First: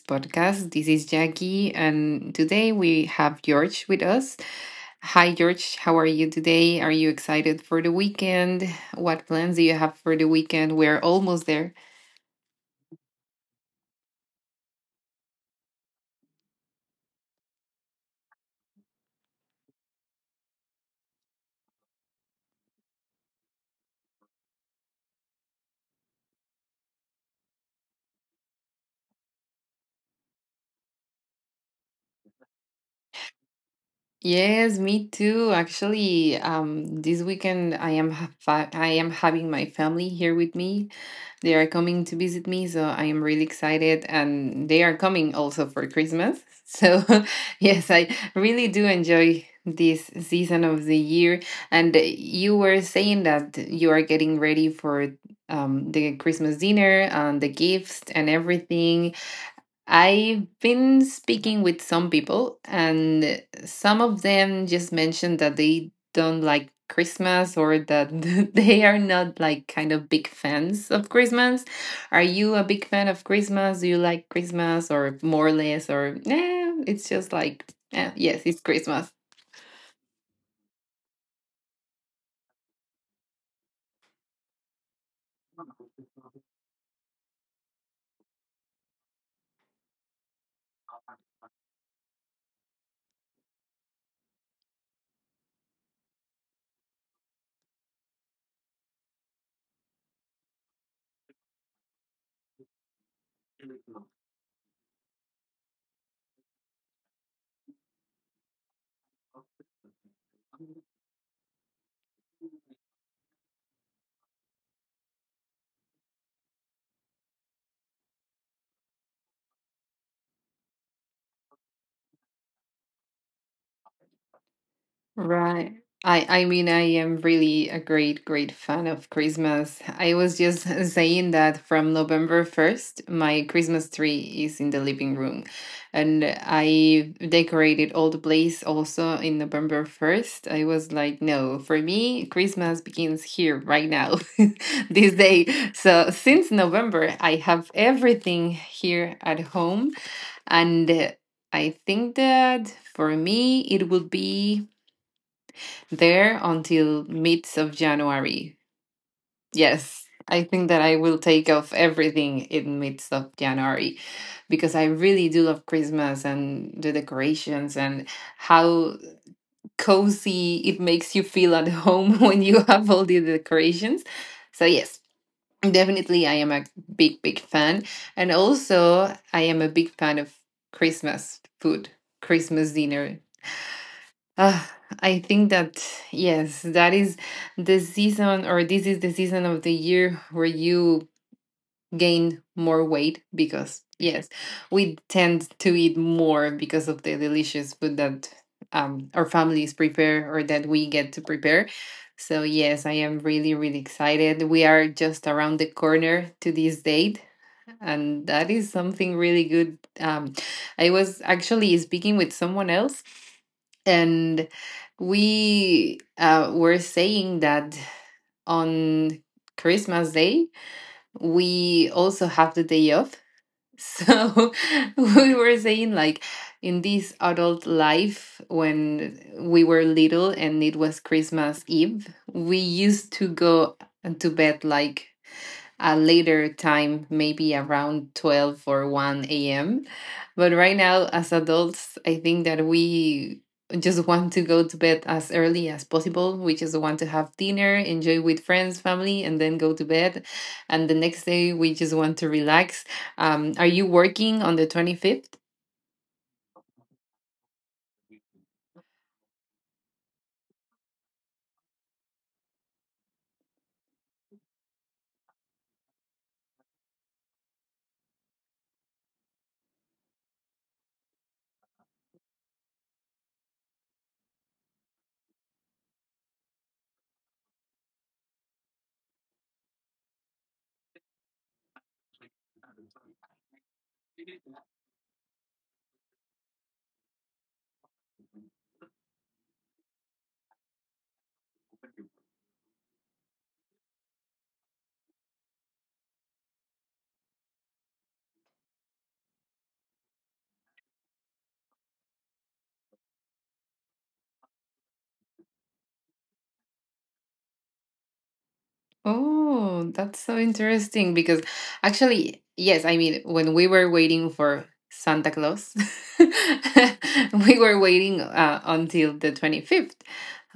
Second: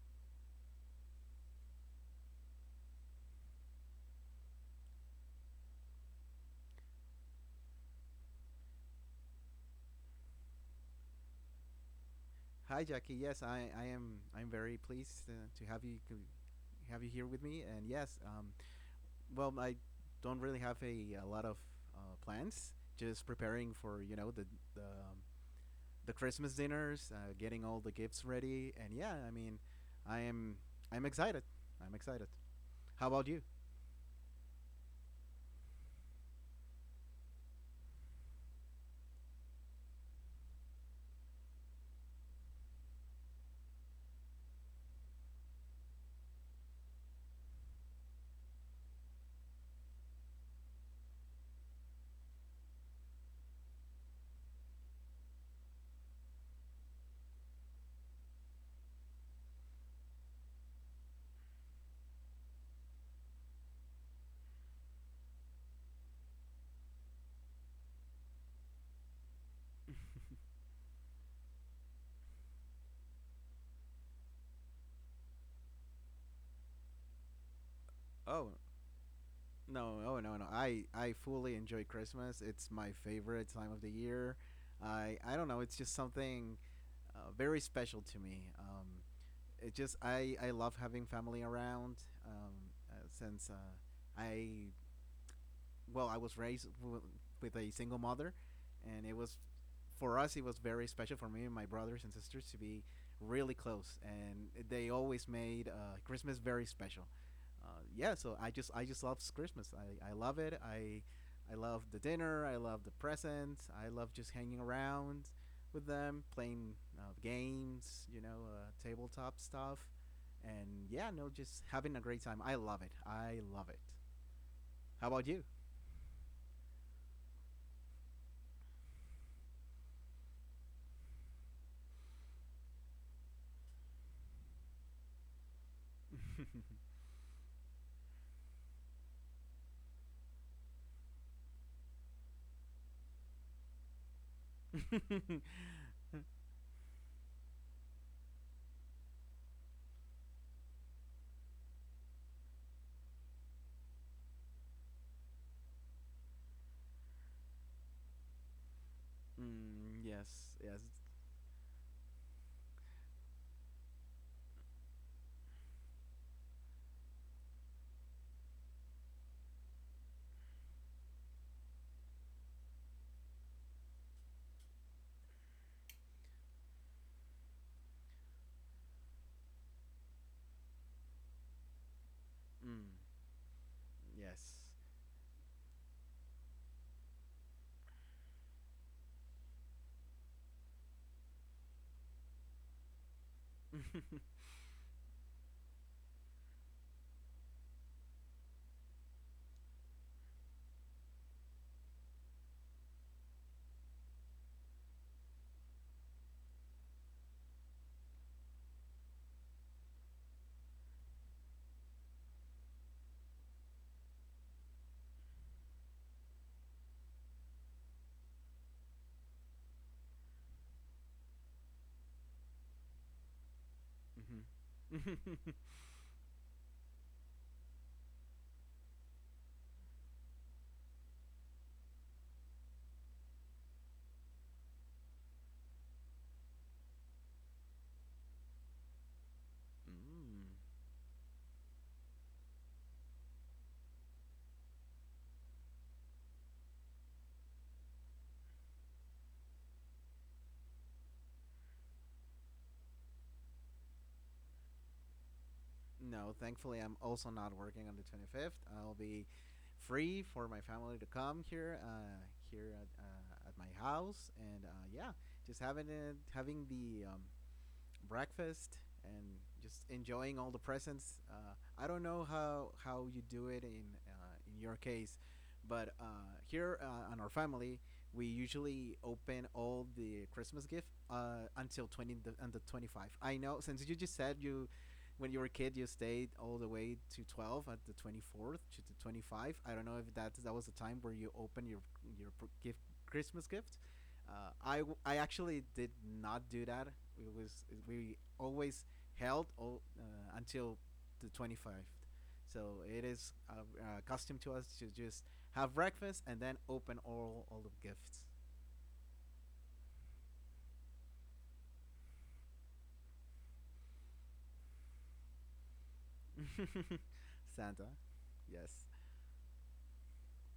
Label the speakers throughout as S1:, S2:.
S1: podcast. This is Jackie, and today we have George with us. Hi, George. How are you today? Are you excited for the weekend? What plans do you have for the weekend? We're almost there.
S2: Hi, Jackie. Yes, I am. I'm very pleased to have you here with me. And yes, I don't really have a lot of plans. Just preparing for the Christmas dinners, getting all the gifts ready, and yeah, I mean, I am I'm excited. I'm excited. How about you?
S1: Yes, me too. Actually, this weekend I am I am having my family here with me. They are coming to visit me, so I am really excited, and they are coming also for Christmas. So, yes, I really do enjoy this season of the year. And you were saying that you are getting ready for the Christmas dinner and the gifts and everything. I've been speaking with some people, and some of them just mentioned that they don't like Christmas or that they are not like kind of big fans of Christmas. Are you a big fan of Christmas? Do you like Christmas or more or less? Or it's just like,
S2: Oh
S1: yes, it's Christmas.
S2: no, oh no, no. I fully enjoy Christmas. It's my favorite time of the year. I don't know. It's just something very special to me. It just I love having family around um, uh, since uh, I I was with a single mother, and it was very special for me and my brothers and sisters to be really close, and they always made Christmas very special. Uh, yeah, so I just love Christmas. I love it. I love the dinner. I love the presents. I love just hanging around with them, playing games, you know, tabletop stuff, and yeah, no, just having a great time. I love it. I love it. How about you?
S1: Right. I mean I am really a great fan of Christmas. I was just saying that from November 1st, my Christmas tree is in the living room, and I decorated all the place also in November 1st. I was like, no, for me Christmas begins here right now. This
S2: mm,
S1: day. So since November, I have everything here at home, and I think that for me it would be there until mid of January. Yes, I
S2: yes,
S1: think
S2: yes,
S1: that I will take off everything in mid of January because I really do love Christmas and the decorations and how cozy it makes you feel at home when you have all the decorations. So yes, definitely I am a big fan, and also I am a big fan of Christmas food, Christmas
S2: mm,
S1: dinner.
S2: yes.
S1: uh, I think that yes, that is the season, or this is the season of the year where you gain more weight because yes, we tend to eat more because of the delicious food that our families prepare or that we get to prepare. So yes, I am really, really excited. We are just around the corner to this date. And that is something really good. I was actually speaking with someone else, and we were saying that on Christmas Day, we also have the day off. So
S2: Mhm.
S1: we were saying, like, in this adult life, when we were little and it was Christmas Eve, we used to go to bed like a later time, maybe around 12 or 1 a.m.
S2: mm.
S1: But right now, as adults, I think that we just want to go to bed as early as possible. We just want to have dinner, enjoy with friends, family, and then go to bed. And the next day, we just want to relax. Are you working on the 25th?
S2: No, thankfully, I'm also not working on the 25th. I'll be free for my family to come here, at my house, and yeah, just having the breakfast and just enjoying all the presents. I don't know how you do it in your case, but here on our family, we usually open all the Christmas gift until twenty the, and the 25. I know since you just said you. When you were a kid, you stayed all the way to 12 at the 24th to the 25. I don't know if that was the time where you open your gift Christmas gift, uh, I I actually did not do that. It was we always held all, until the 25th. So it is a custom to us to just have breakfast and then open all the gifts.
S1: Oh, that's so interesting because actually, yes, I mean, when we were waiting for Santa Claus, we were
S2: Santa,
S1: waiting
S2: yes.
S1: until the 25th.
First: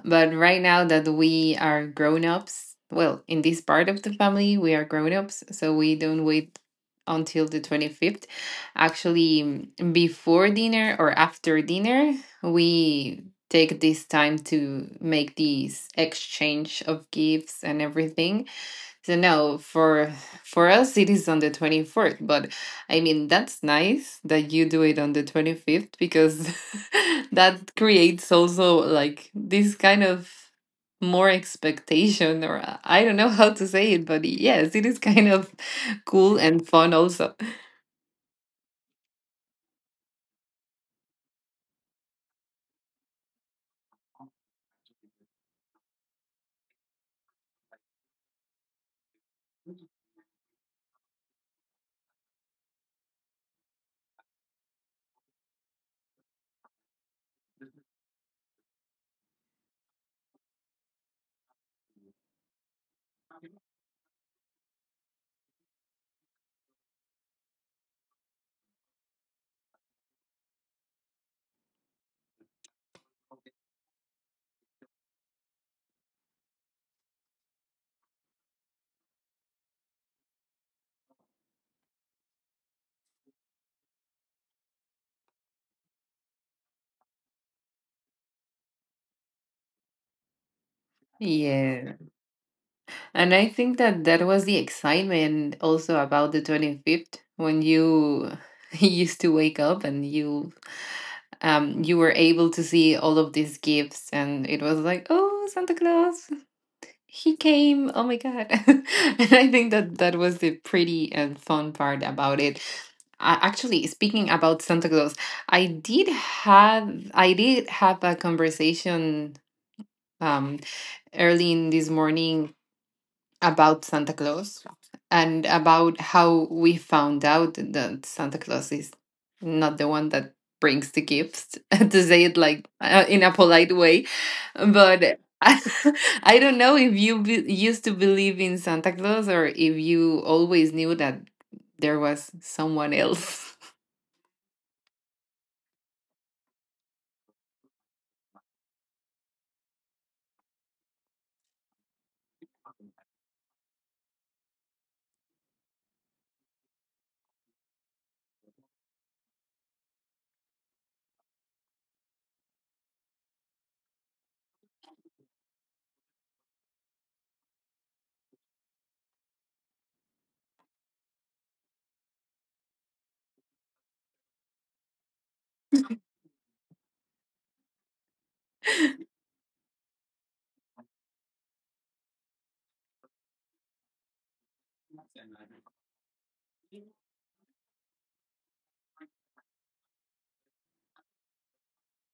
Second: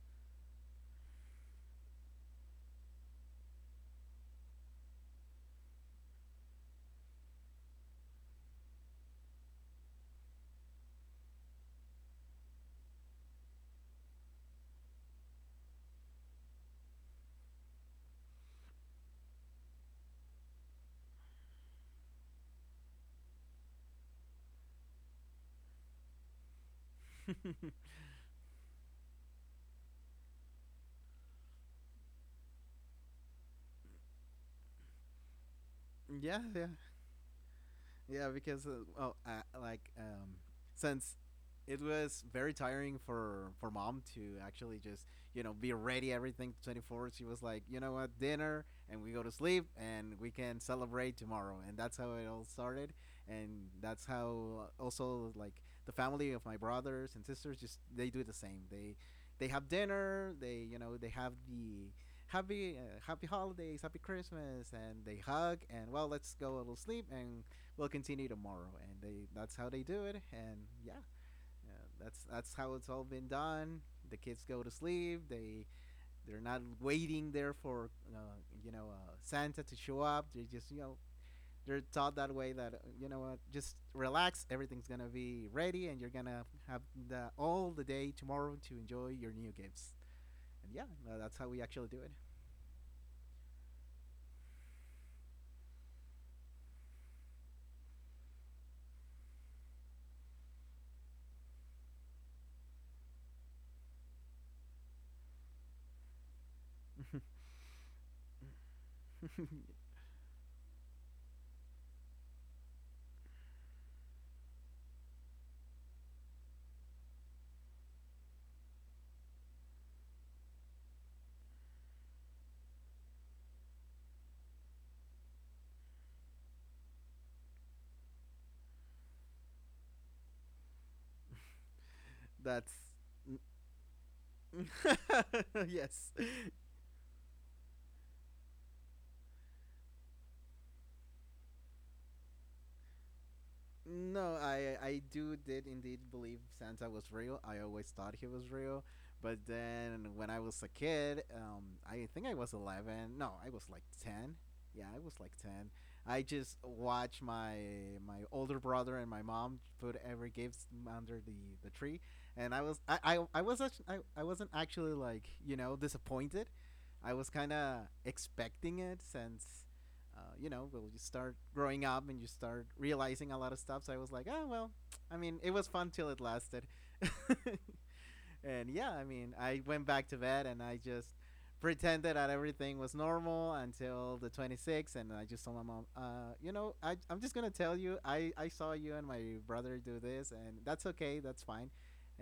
S1: But right now that we are grown-ups, well, in this part of the family, we are grown-ups, so we don't wait until the 25th. Actually, mm, before dinner or after dinner, we take this time to make this exchange of gifts and everything, so no, for us it is on the 24th, but I mean that's nice that you do it on the 25th because that creates also like this kind of more expectation or I don't know how to say it, but yes, it is kind of cool
S2: yeah,
S1: and
S2: yeah.
S1: fun also.
S2: Yeah, because oh, uh, like um, since it was very tiring for mom to actually just be ready everything 24. She was like, you know what, dinner, and we go to sleep, and we can celebrate tomorrow, and that's how it all started, and that's how also like the family of my brothers and sisters just they do the same. They have dinner. They they have the happy holidays, happy Christmas, and they hug and well let's go a little sleep and will continue tomorrow, and they that's how they do it. And yeah, yeah, that's how it's all been done. The kids go to sleep. They're not waiting there for Santa to show up. They just they're taught that way that you know what just relax everything's gonna be ready and you're gonna have all the day tomorrow to enjoy your new gifts and yeah that's how we actually do
S1: Yes. And I think that that was the excitement also about the 25th when you used to wake up and you you were able to see all of these gifts and it was like, "Oh, Santa Claus,
S2: it.
S1: he came. Oh my God." And I think that that was the pretty and fun part about it. I, actually, speaking about Santa Claus, I did have I did have a conversation um early in this morning about Santa Claus and about how we found out that Santa Claus is not the one that brings the gifts, to say it like
S2: that's
S1: in a polite way. But
S2: yes.
S1: I don't know if you used to believe in Santa Claus or if you always knew that there was someone else.
S2: No, I do did indeed believe Santa was real. I always thought he was real, but then when I was a kid, I think I was 11. No, I was like 10. Yeah, I was like 10. I just watched my older brother and my mom put every gift under the tree, and I was actually, I wasn't actually like disappointed. I was kind of expecting it since you know, well, you start growing up and you start realizing a lot of stuff. So I was like, oh, well, I mean, it was fun till it lasted. and yeah, I mean, I went back to bed and I just pretended that everything was normal until the 26th. And I just told my mom, you know, I'm just going to tell you, I saw you and my brother do this, and that's okay, that's fine.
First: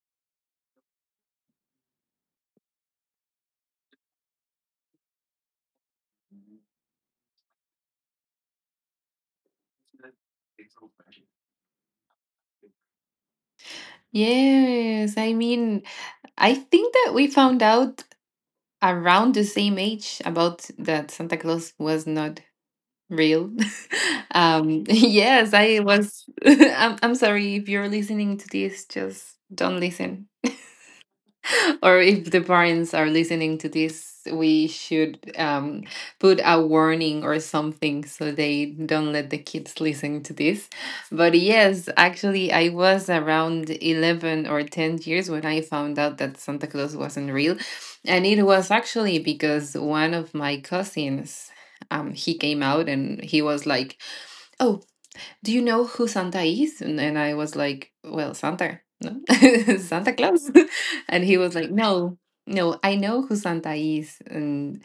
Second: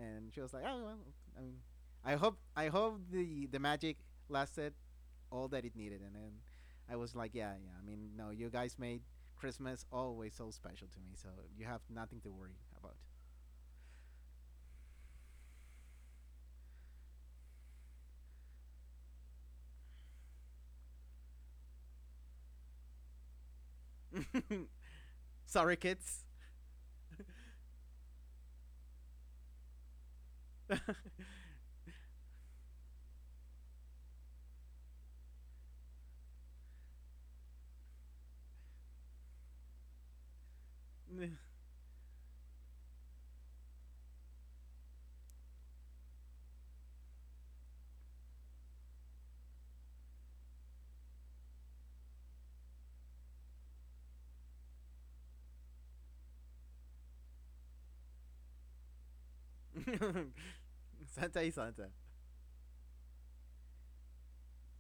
S2: And she was like, oh, well, I mean, I hope the magic lasted all that it needed, and then I was like, yeah, yeah. I mean, no, you guys made Christmas always so special to me, so you have nothing to worry about.
S1: Yes, I mean, I think that we found out around the same age about that Santa Claus was not real. Yes I
S2: Sorry,
S1: was
S2: kids.
S1: I'm sorry if you're listening to this, just don't listen. Or if the parents are listening to this, we should put a warning or something, so they don't let the kids listen to this. But yes, actually, I was around 11 or 10 years when I found out that Santa Claus wasn't real. And it was actually because one of my cousins, he came out and he was like, Oh, do you know who Santa is? And I was like, well, Santa, no, Santa Claus. And he
S2: Santa
S1: was
S2: is
S1: like,
S2: Santa.
S1: no, no, I know who Santa is. And,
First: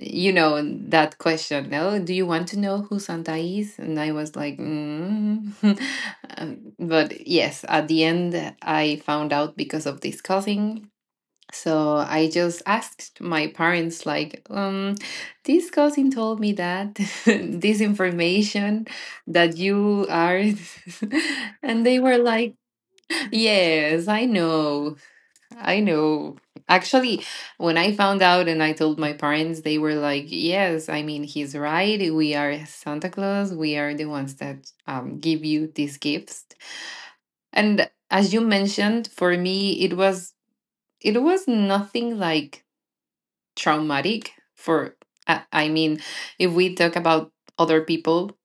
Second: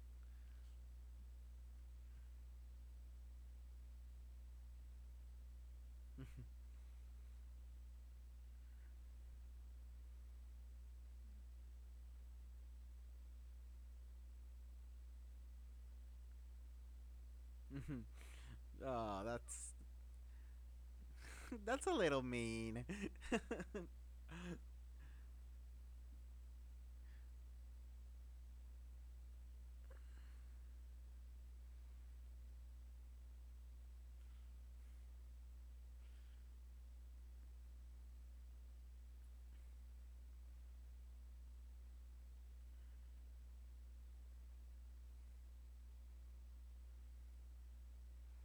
S1: you know, and that question, no, do you want to know who Santa is? And I was like, mm. But yes, at the end, I found out because of this cousin, so I just asked my parents, like, this cousin told me that this information
S2: oh,
S1: that
S2: that's
S1: you are, and
S2: that's a
S1: they were
S2: little
S1: like,
S2: mean.
S1: yes, I know, I know. Actually, when I found out and I told my parents, they were like, yes, I mean, he's right. We are Santa Claus. We are the ones that give you these gifts. And as you mentioned, for me, it was nothing like traumatic for I, mean if we talk about other people,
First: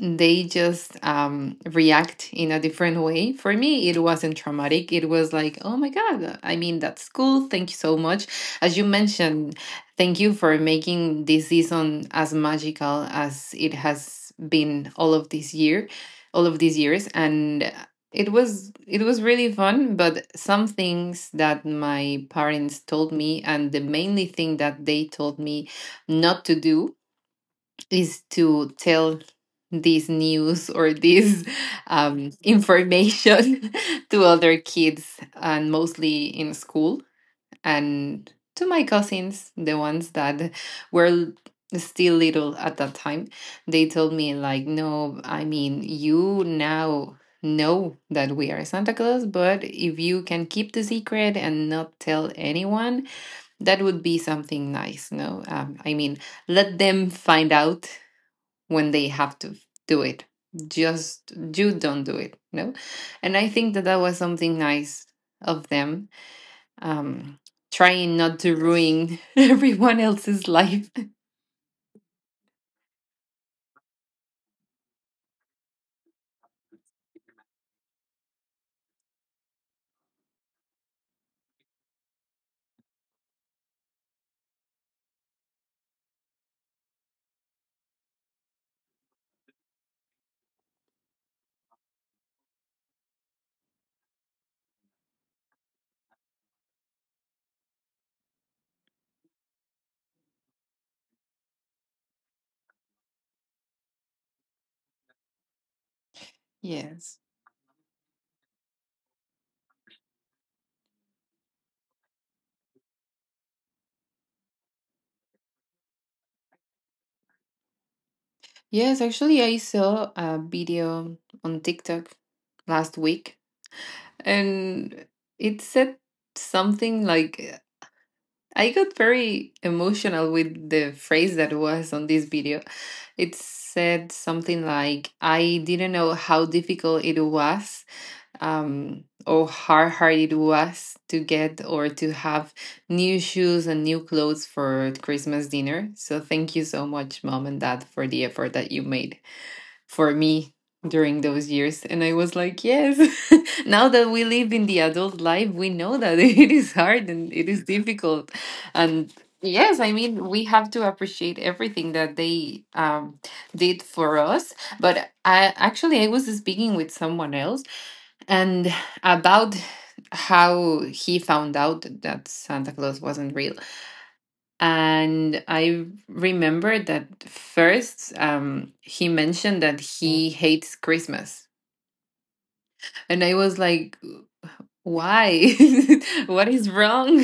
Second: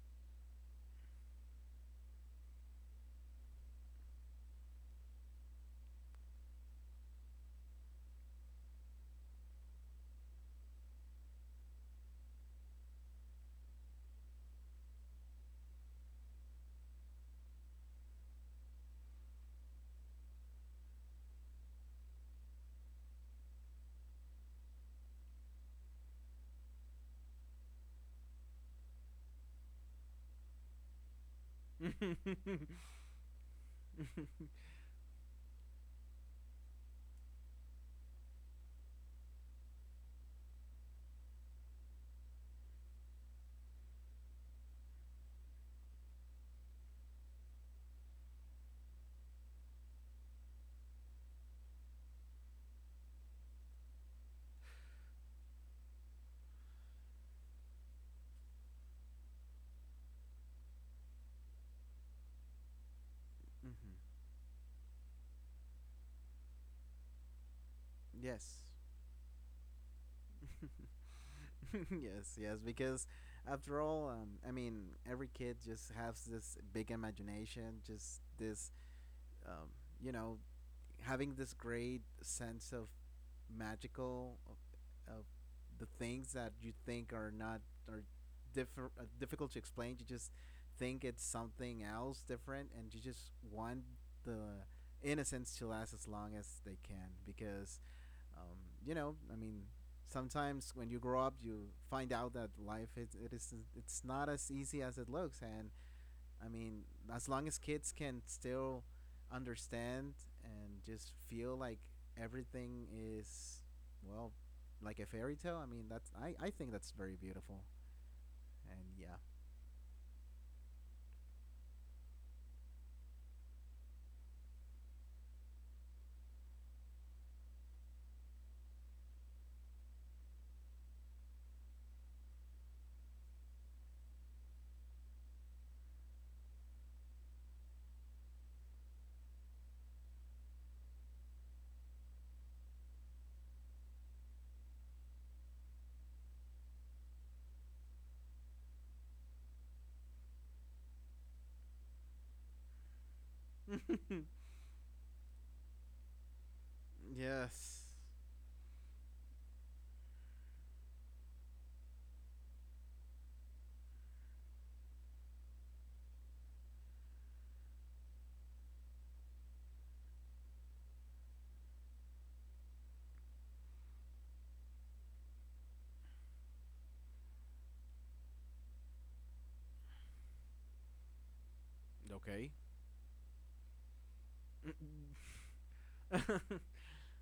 S1: they just react in a different way. For me, it wasn't traumatic. It was like, oh my God, I mean, that's cool. Thank you so much. As you mentioned, thank you for making this season as magical as it has been all of this year, all of these years. And it was really fun, but some things that my parents told me, and the mainly thing that they told me not to do is to tell this news or this information to other kids and mostly in school, and to my cousins, the ones that were l- still little at that time, they told me like, no, I mean, you now know that we are Santa Claus, but if you can keep the secret and not tell anyone, that would be something nice. No, I mean, let them find out when they have to do it, just you don't do it, no. And I think that that was something nice of them, um trying not
S2: yes.
S1: to ruin everyone else's life.
S2: yes, yes, because after all, I mean, every kid just has this big imagination, just um, you know, having this great sense of magical of the things that you think are not are differ, difficult to explain. You just think it's something else different, and you just want the innocence to last as long as they can because um, you know, I mean, sometimes when you grow up, you find out that life is it is it's not as easy as it looks. And I mean,
S1: Yes,
S2: as long as kids can still understand and just feel like everything is well, like a fairy tale. I mean, that's I think that's very beautiful. And
S1: yes,
S2: yeah.
S1: actually, I saw a video on TikTok last week, and it said something like, I got very emotional with the phrase that was on this video. It said something like, I didn't know how difficult it was, or how hard it was to get or to have new shoes and new clothes for Christmas dinner. So thank you so much, mom and dad, for the effort that you made for me during those years. And I was like, yes, now that we live in the adult life, we know that it is hard and it is
S2: yes.
S1: difficult. And yes, I mean, we have to appreciate everything that they did for us. But I was speaking with someone else and about how he found out that Santa Claus wasn't real. And I remember that first, he mentioned that he hates Christmas.
S2: Okay.
S1: And I was like, why, what is wrong?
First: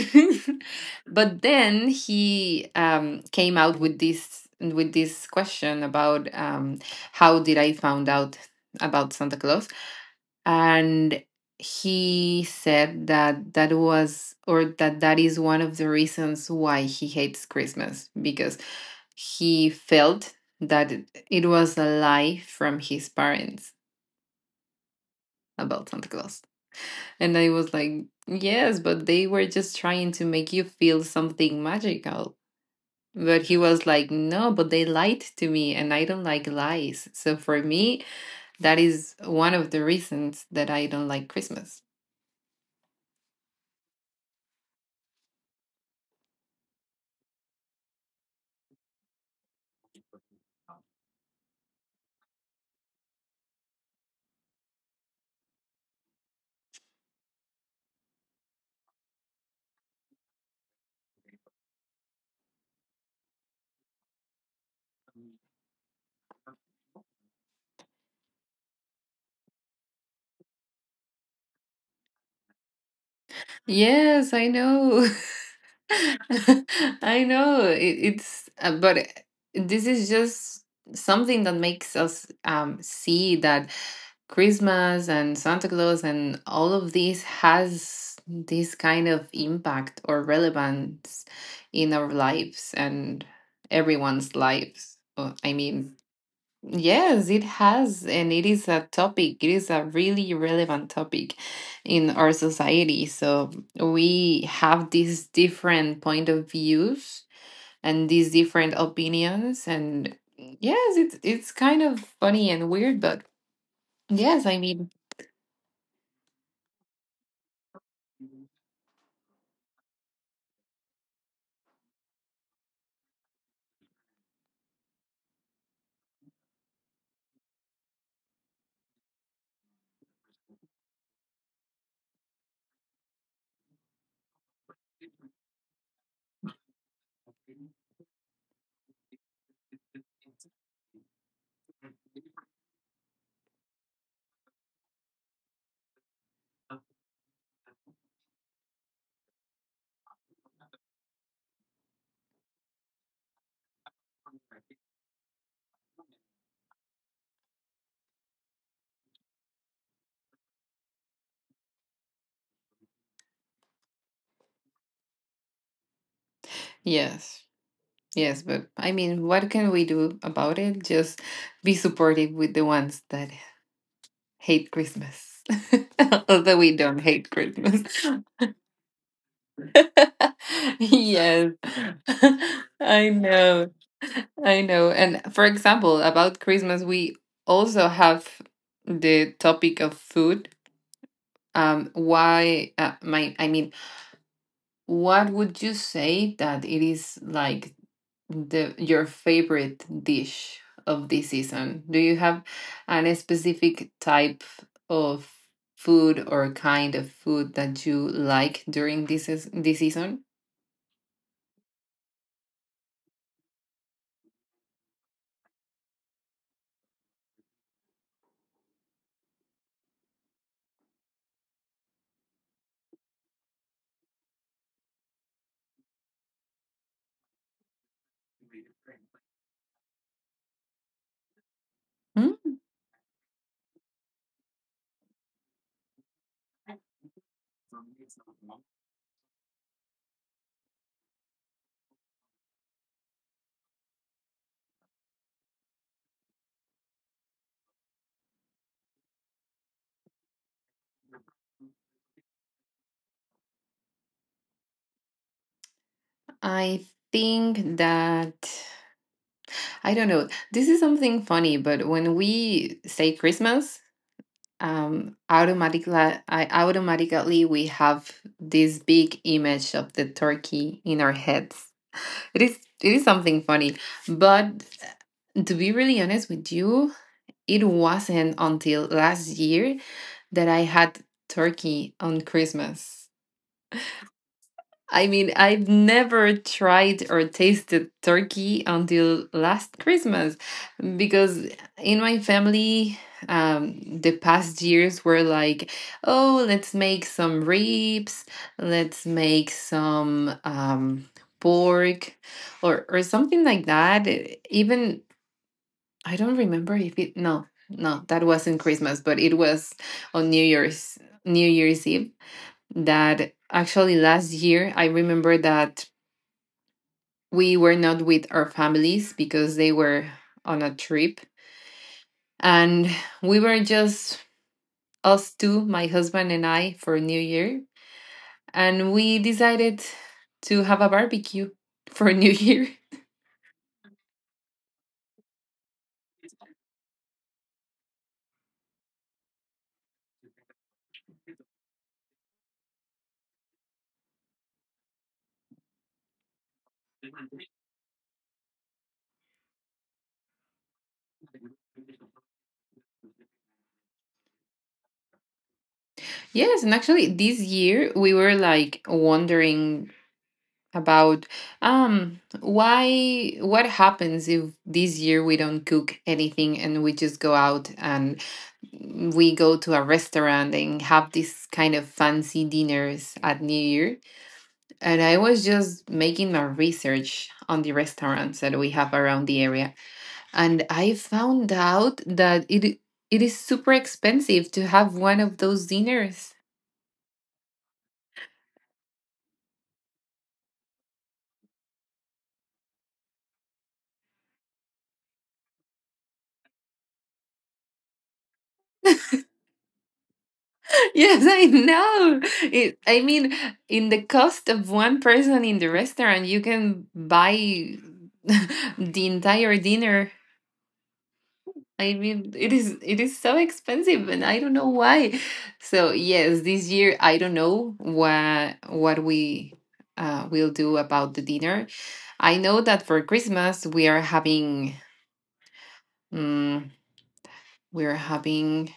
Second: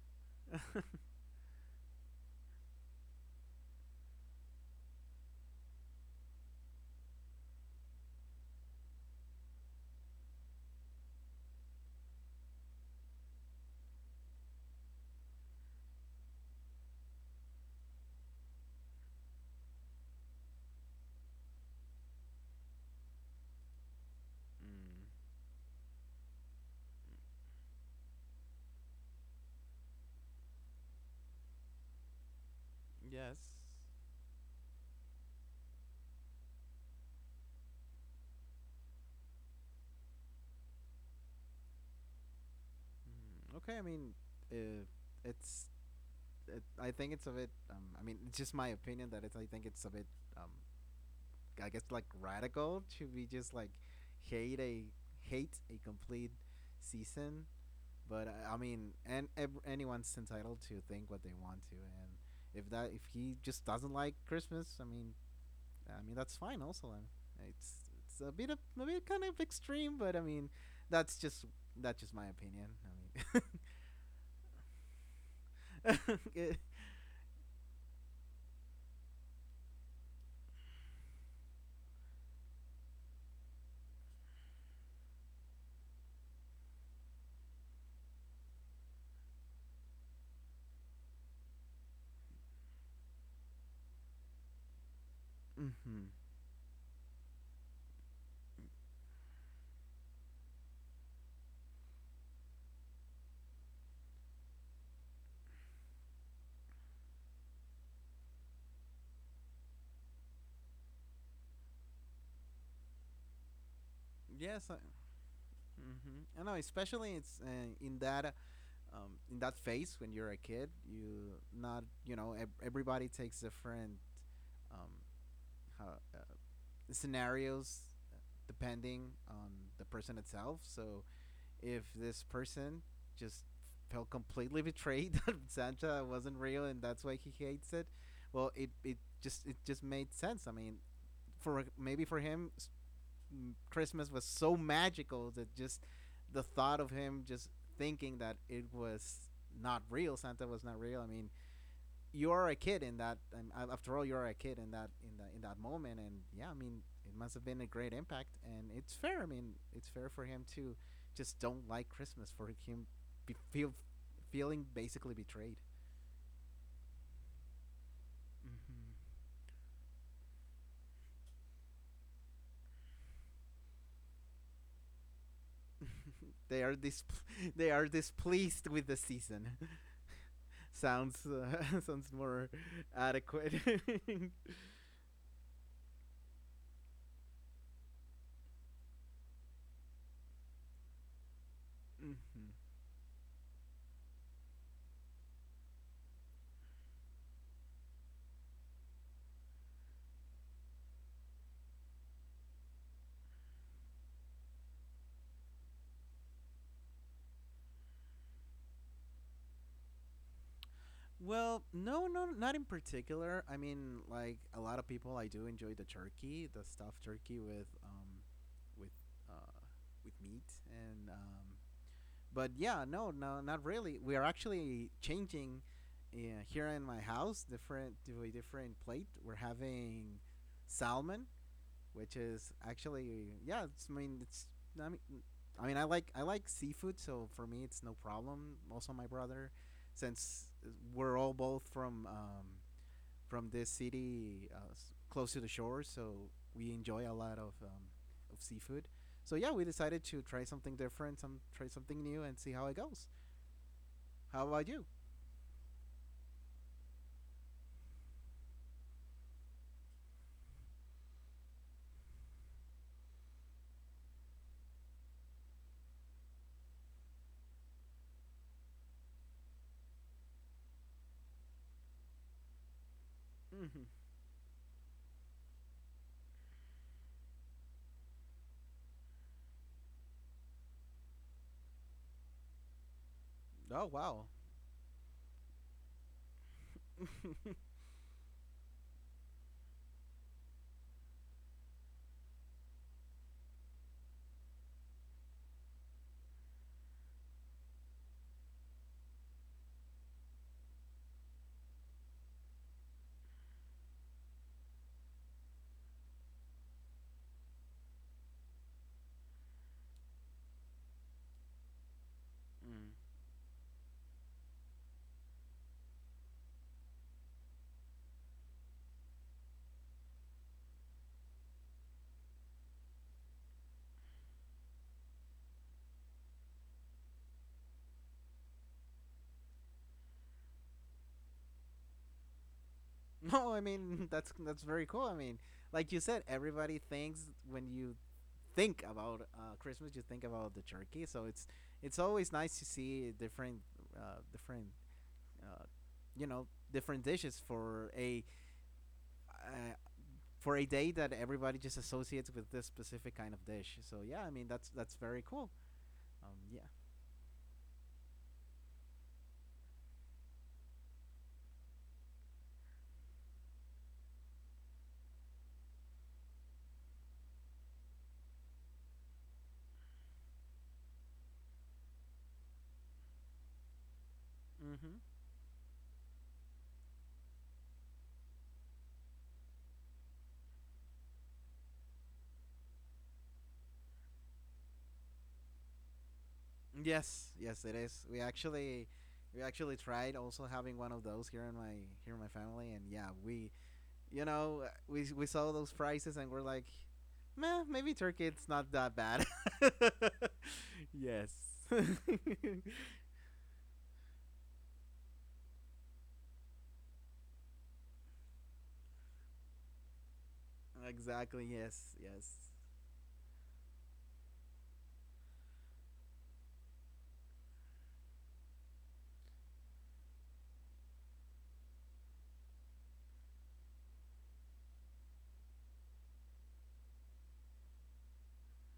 S2: Mm,
S1: But then he came out with this, with this question about how did I found out about Santa Claus. And he said that that was, or that that is one of the reasons why he hates Christmas, because he felt that it was a lie from his parents about Santa Claus. And I was like, yes, but they were just trying to make you feel something magical.
S2: yes.
S1: But he was like, no, but they lied to me and I don't like lies. So for me, that is one of the reasons that I don't like Christmas.
S2: Mm, okay, I mean, uh, it's. It, I think it's a bit. I mean, it's just my opinion that it's. I think it's a bit. Um, I guess like radical to be just like hate a hate a complete season. But I mean, and ev- anyone's entitled to think what they want to, and if he just doesn't like Christmas, I mean that's fine. Also, I it's a bit of a bit kind of extreme, but I mean, that's just that's just my opinion. I mean,
S1: Yes, I know.
S2: it,
S1: I know it's, but this is just something that makes us see that Christmas and Santa Claus and all of this has this kind of impact or relevance in our lives and everyone's lives. I
S2: mm-hmm.
S1: mean, yes, it has, and it is a topic. It is a really relevant topic in our society. So we have these different point of views and these different opinions, and yes, it's kind of funny and weird, but yes,
S2: Yes.
S1: I mean,
S2: Mm-hmm. I know, especially it's in that phase when you're a kid. You not you know ev- everybody takes different um, how, uh, scenarios uh, depending on the person itself. So if this person just felt completely betrayed that Santa wasn't real and that's why he hates it, well, it just made sense. I mean, for maybe for him s- Christmas was so magical that just the thought of him just thinking that it was not real Santa was not real. I mean, you are a kid in that. After all, you are a kid in that moment, and yeah, I mean, it must have been a great impact, and it's fair. I mean, it's fair for him to just don't like Christmas for him be feel feeling basically betrayed.
S1: yes, yes, but I
S2: Mm-hmm.
S1: mean, what can we do about it? Just be supportive with the ones that hate Christmas. Although
S2: they are
S1: we don't
S2: dis-
S1: hate
S2: they are
S1: Christmas.
S2: displeased with the season. sounds
S1: Yes.
S2: sounds more
S1: I
S2: adequate.
S1: know. I know. And for example, about Christmas, we also have the topic of food. Why, my, I mean, what would you say that it is like the your favorite dish of this season? Do you have any specific type of food or kind of food that you like during this season?
S2: Well, no, no, not in particular. I mean, like a lot of people, I do enjoy the turkey, the stuffed turkey with with uh, with meat and but yeah, no, no, not really. We are actually changing here in my house. Different to a different plate. We're having salmon which
S1: Hmm?
S2: is actually yeah. I mean, it's I mean, I mean, I like seafood, so for me it's no problem. Also, my brother, since we're all both from this city close to the shore, so we enjoy a lot of seafood. So yeah, we decided to try something different, some try something new, and see how it goes. How about you?
S1: I think that I don't know. This is something funny, but when we say Christmas, um, automatically, I, automatically we have this big image of the turkey in our heads. It is something
S2: Hmm.
S1: funny, but to be really honest with you, it wasn't until last year that I had turkey on Christmas.
S2: Oh wow.
S1: I mean, I've never tried or tasted turkey until last Christmas because in my family, the past years were like, oh, let's make some ribs, let's make some pork or something like that. Even, I don't remember if it, no, no, that wasn't Christmas, but it was on New Year's, New Year's Eve
S2: Mm.
S1: that actually last year I remember that we were not with our families because they were on a trip and we were just us two, my husband and I, for New Year. And we decided to have a barbecue for New Year.
S2: No, I mean that's very cool. I mean, like you said, everybody thinks when you think about Christmas, you think about the turkey. So it's always nice to see different uh, different uh, you know different dishes for a uh, day that everybody just associates with this specific kind of dish. So yeah, I mean that's very cool. Yeah.
S1: Yes, and actually this year we were like wondering about, why, what happens if this year we don't cook anything and we just go out and we go to a restaurant and have these kind of fancy dinners at New Year. And
S2: Hmm.
S1: I was just making my research on the restaurants that we have around the area. And I found out that it is super expensive to have one of those dinners.
S2: Yes, yes, it is. We actually tried also having one of those here in my family, and yeah, we you know, we saw those prices and we're like, meh, maybe Turkey it's not that bad.
S1: Yes,
S2: yes.
S1: I know. It, I mean, in the cost of one person in the restaurant, you can buy the entire dinner.
S2: exactly.
S1: I
S2: Yes.
S1: mean,
S2: Yes.
S1: it is so expensive, and I don't know why. So yes, this year I don't know what we will do about the dinner. I know that for Christmas we are having, mm, we are having,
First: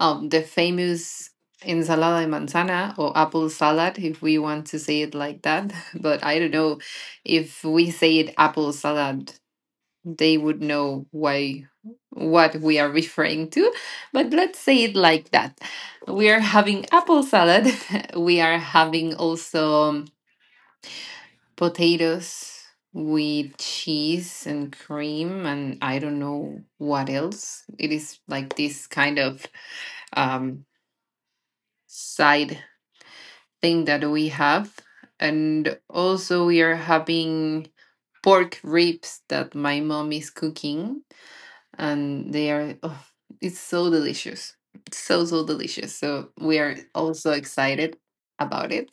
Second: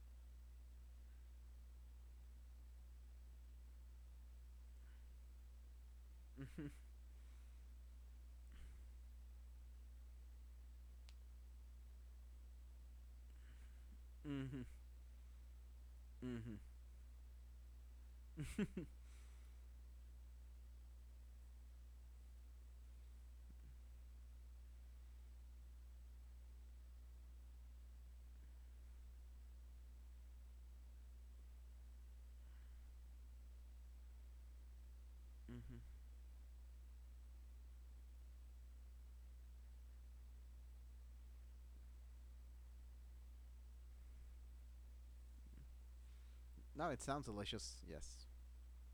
S1: the famous ensalada de manzana, or apple salad, if we want to say it like that. But I don't know if we say it apple salad, they would know why, what we are referring to, but let's
S2: Mhm,
S1: say it like that. We are
S2: mhm,
S1: having apple salad. We are
S2: mhm,
S1: having also, potatoes with cheese and cream and I don't know what else. It is like this kind of um, side thing that we have. And
S2: mhm.
S1: also we are having pork ribs that my mom is cooking, and they are, oh, it's so delicious. It's so so delicious, so we are
S2: no, it sounds
S1: also
S2: delicious.
S1: excited
S2: Yes.
S1: about it.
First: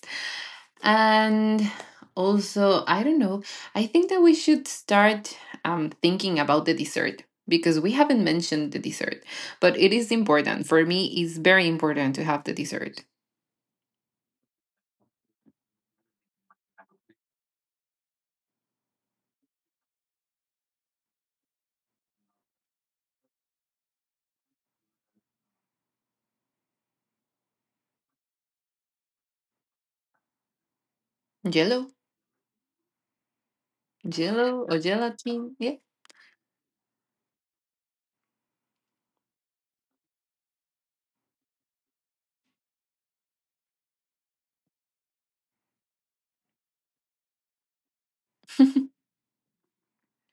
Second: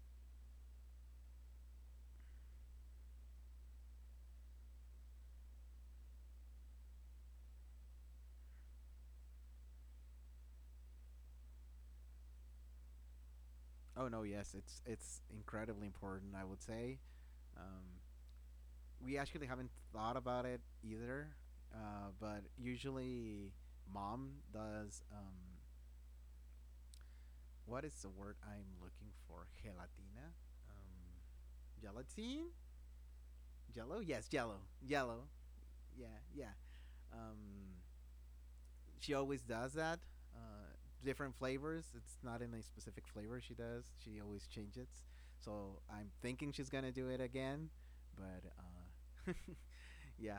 S1: And also, I don't know, I think that we should start thinking about the dessert because we haven't mentioned the dessert, but it is important for me. It's very important to have the dessert.
S2: Oh no, yes, it's incredibly important, I would say. Um, we actually haven't thought about it either, but usually mom does what is the word I'm looking for? Gelatina? Um,
S1: Jello.
S2: gelatine? Jello? Yes, jello.
S1: Jello or
S2: Yellow.
S1: gelatin, yeah.
S2: Yeah, yeah. Um, she always does that. Uh, different flavors. It's not in a specific flavor she does. She always changes. So I'm thinking she's gonna do it again, but yeah,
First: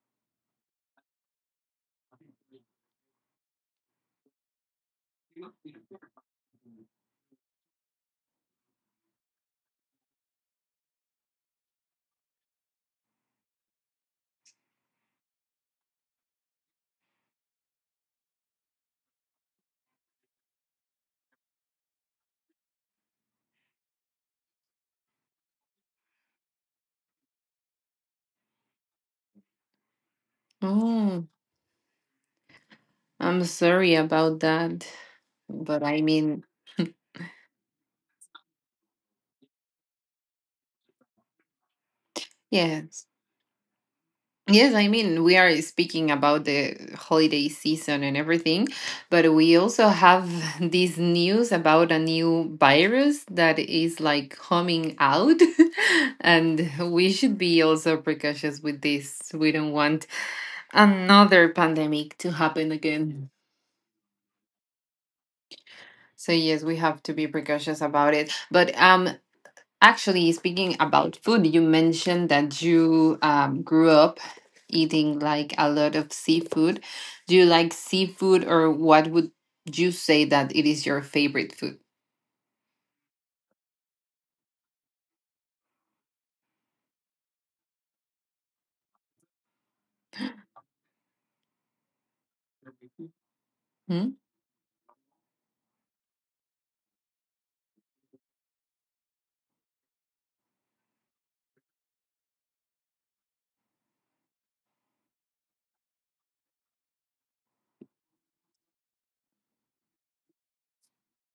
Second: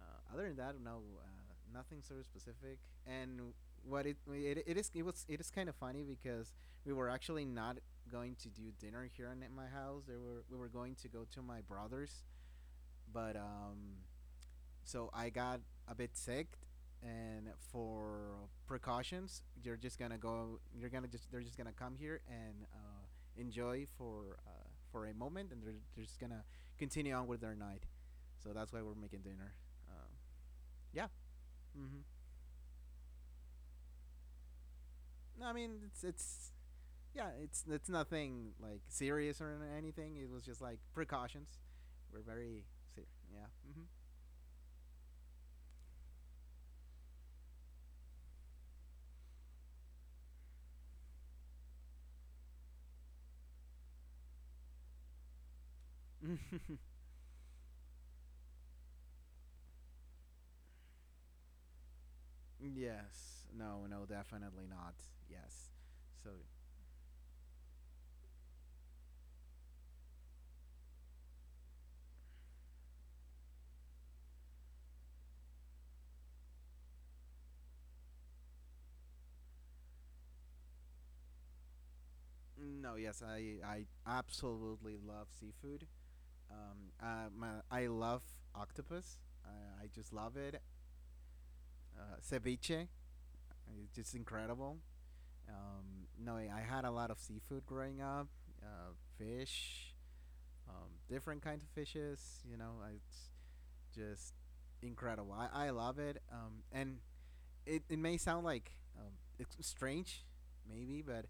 S2: Other than that, no, nothing sort specific. And what it is it was it is kind of funny because we were actually not going to do dinner here in my house. They were we were going to go to my brother's, but so I got a bit sick, and for precautions, you're just gonna go. You're gonna just they're just gonna come here and enjoy for a moment and they're just gonna continue on with their night, so that's why we're making dinner. um, yeah.
S1: Oh,
S2: hmm
S1: I'm sorry about that.
S2: No, I mean
S1: But I
S2: it's
S1: mean,
S2: it's yeah, it's nothing like serious or anything. It was just like precautions. We're very
S1: yes.
S2: serious. Yeah.
S1: Yes, I mean, we are speaking about the holiday season and everything, but we also have this news about a new virus that is like coming out. And
S2: hmm
S1: we should be also precautious with this. We don't want another pandemic to happen again.
S2: yes. No. No. Definitely not. Yes. So
S1: So, yes, we have to be precautious about it. But Actually, speaking about food, you mentioned that you grew up eating like a lot of seafood. Do you like seafood, or what would you say that it is your favorite food?
S2: no. Yes. I absolutely love seafood. I love octopus. I just love it. Ceviche. It's
S1: Hmm?
S2: just incredible. No. I had a lot of seafood growing up. Fish, different kinds of fishes. You know, it's just incredible. I love it. And it may sound like um, it's strange, maybe, but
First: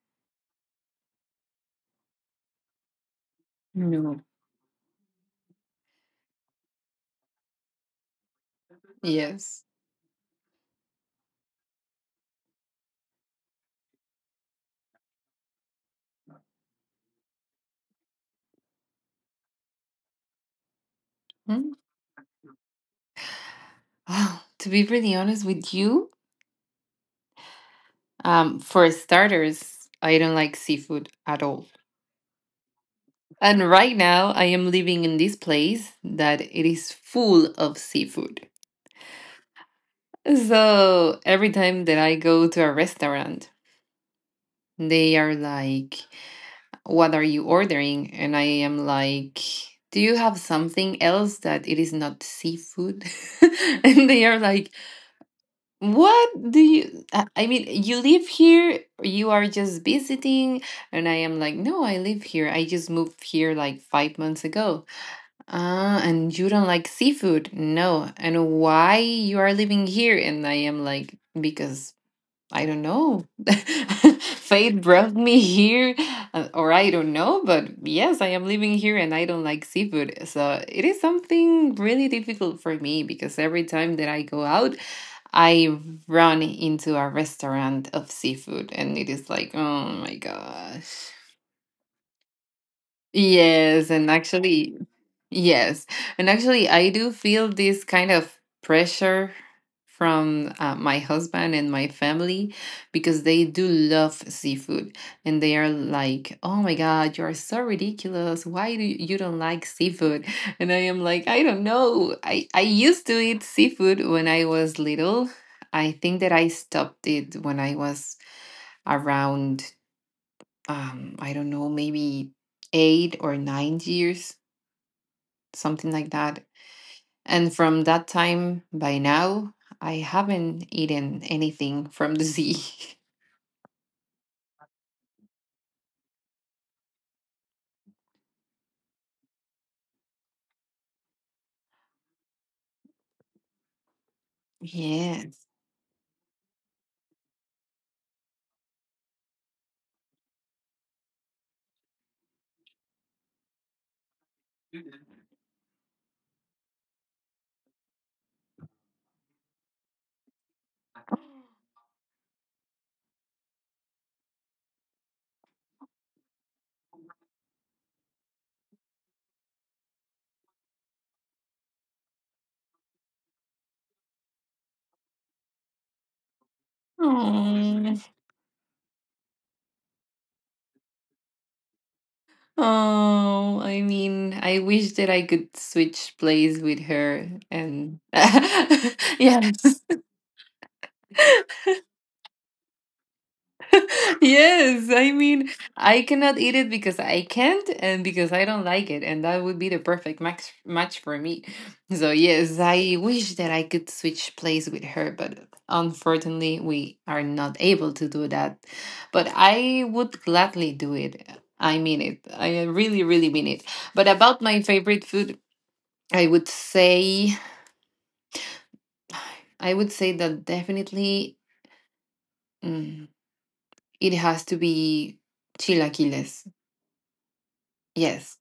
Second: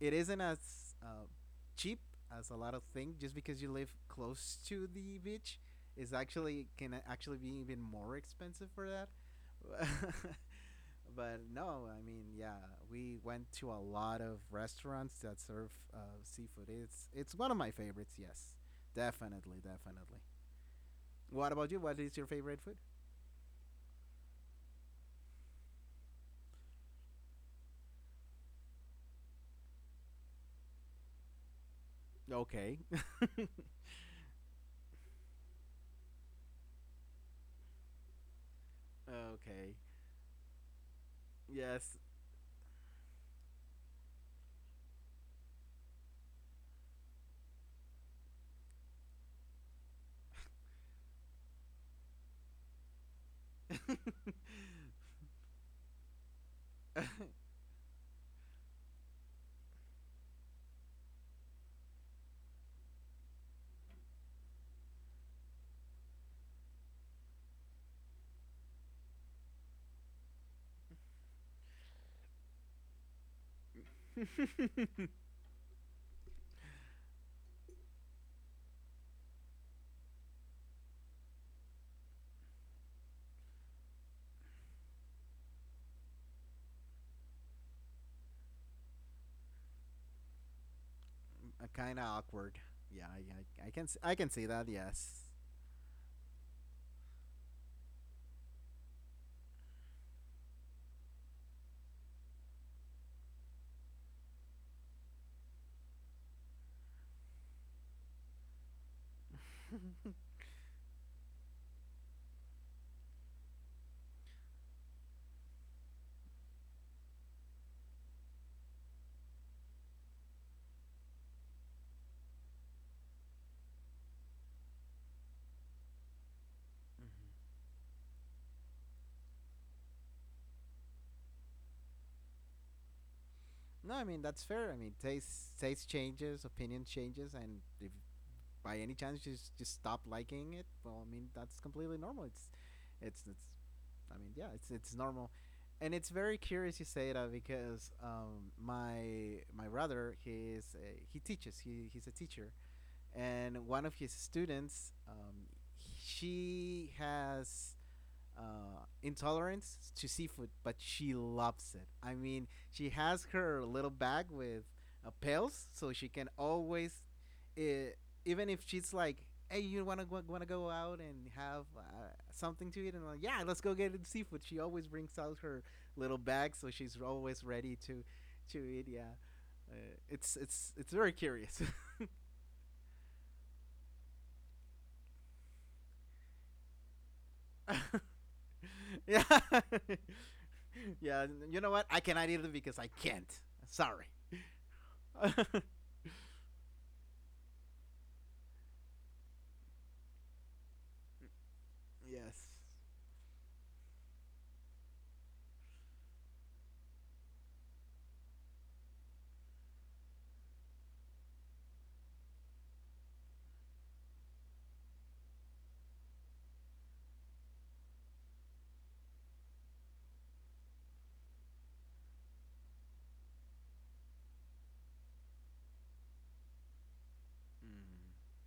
S2: it isn't as uh, cheap as a lot of things. Just because you live
S1: No.
S2: close to the beach, is actually can actually be even more expensive for
S1: Yes.
S2: that. But no, I mean, yeah, we went to a lot of restaurants that serve seafood. It's one of my favorites. Yes, definitely, definitely. What about
S1: Hmm?
S2: you? What is your favorite food?
S1: Oh, to be really honest with you, for starters, I don't like seafood at all.
S2: Okay.
S1: And right now, I am living in this place that it is full of seafood.
S2: Okay.
S1: So every time
S2: Yes.
S1: that I go to a restaurant, they are like, "What are you ordering?" And I am like, "Do you have something else that it is not seafood?" And they are like, "What do
S2: Uh,
S1: you? I mean, you live here, you are just visiting." And I am like, "No, I live here. I just moved here like 5 months ago." "Ah, and you don't like seafood?" "No." "And why you are living here?" And I am like, "Because I don't know." Fate brought me here, or I don't know, but yes, I am living here and I don't like seafood. So it is something really difficult for me because every time that I go out, I run into a restaurant of seafood and it is like, oh my gosh.
S2: Kind of awkward. Yeah, I can
S1: Yes,
S2: I
S1: and
S2: can see that.
S1: actually,
S2: Yes.
S1: yes. And actually, I do feel this kind of pressure from my husband and my family because they do love seafood. And they are like, "Oh my God, you are so ridiculous. Why do you, you don't like seafood?" And I am like, "I don't know. I used to eat seafood when I was little. I think that I stopped it when I was around, I don't know, maybe 8 or 9 years, something like that."
S2: Mhm.
S1: And from that time by now, I haven't eaten anything from the sea.
S2: No, I mean that's fair. I mean taste changes, opinion changes, and if by any chance you just stop liking it, well, I mean that's completely normal. It's I mean yeah, it's normal,
S1: Yes.
S2: and it's very curious you say that because my brother he's he teaches he's a teacher, and one of his students, she has intolerance to seafood, but she loves it. I mean, she has her little bag with pails, so she can always, uh, even if she's like, "Hey, you wanna go out and have something to eat?" And like, "Yeah, let's go get seafood." She always brings out her little bag, so she's always ready
S1: Oh,
S2: to eat. Yeah, uh, it's very curious.
S1: oh, I mean, I wish that I could switch place with her and
S2: Yeah.
S1: yes.
S2: Yeah, you know what? I cannot eat it because I can't. Sorry.
S1: Yes, I mean, I cannot eat it because I can't and because I don't like it, and that would be the perfect max match for me. So
S2: Yes.
S1: yes, I wish that I could switch place with her, but unfortunately, we are not able to do that. But I would gladly do it. I mean it. I really, really mean it. But about my favorite food, I would say, that definitely, mm, it has to be chilaquiles.
S2: Mm.
S1: Yes.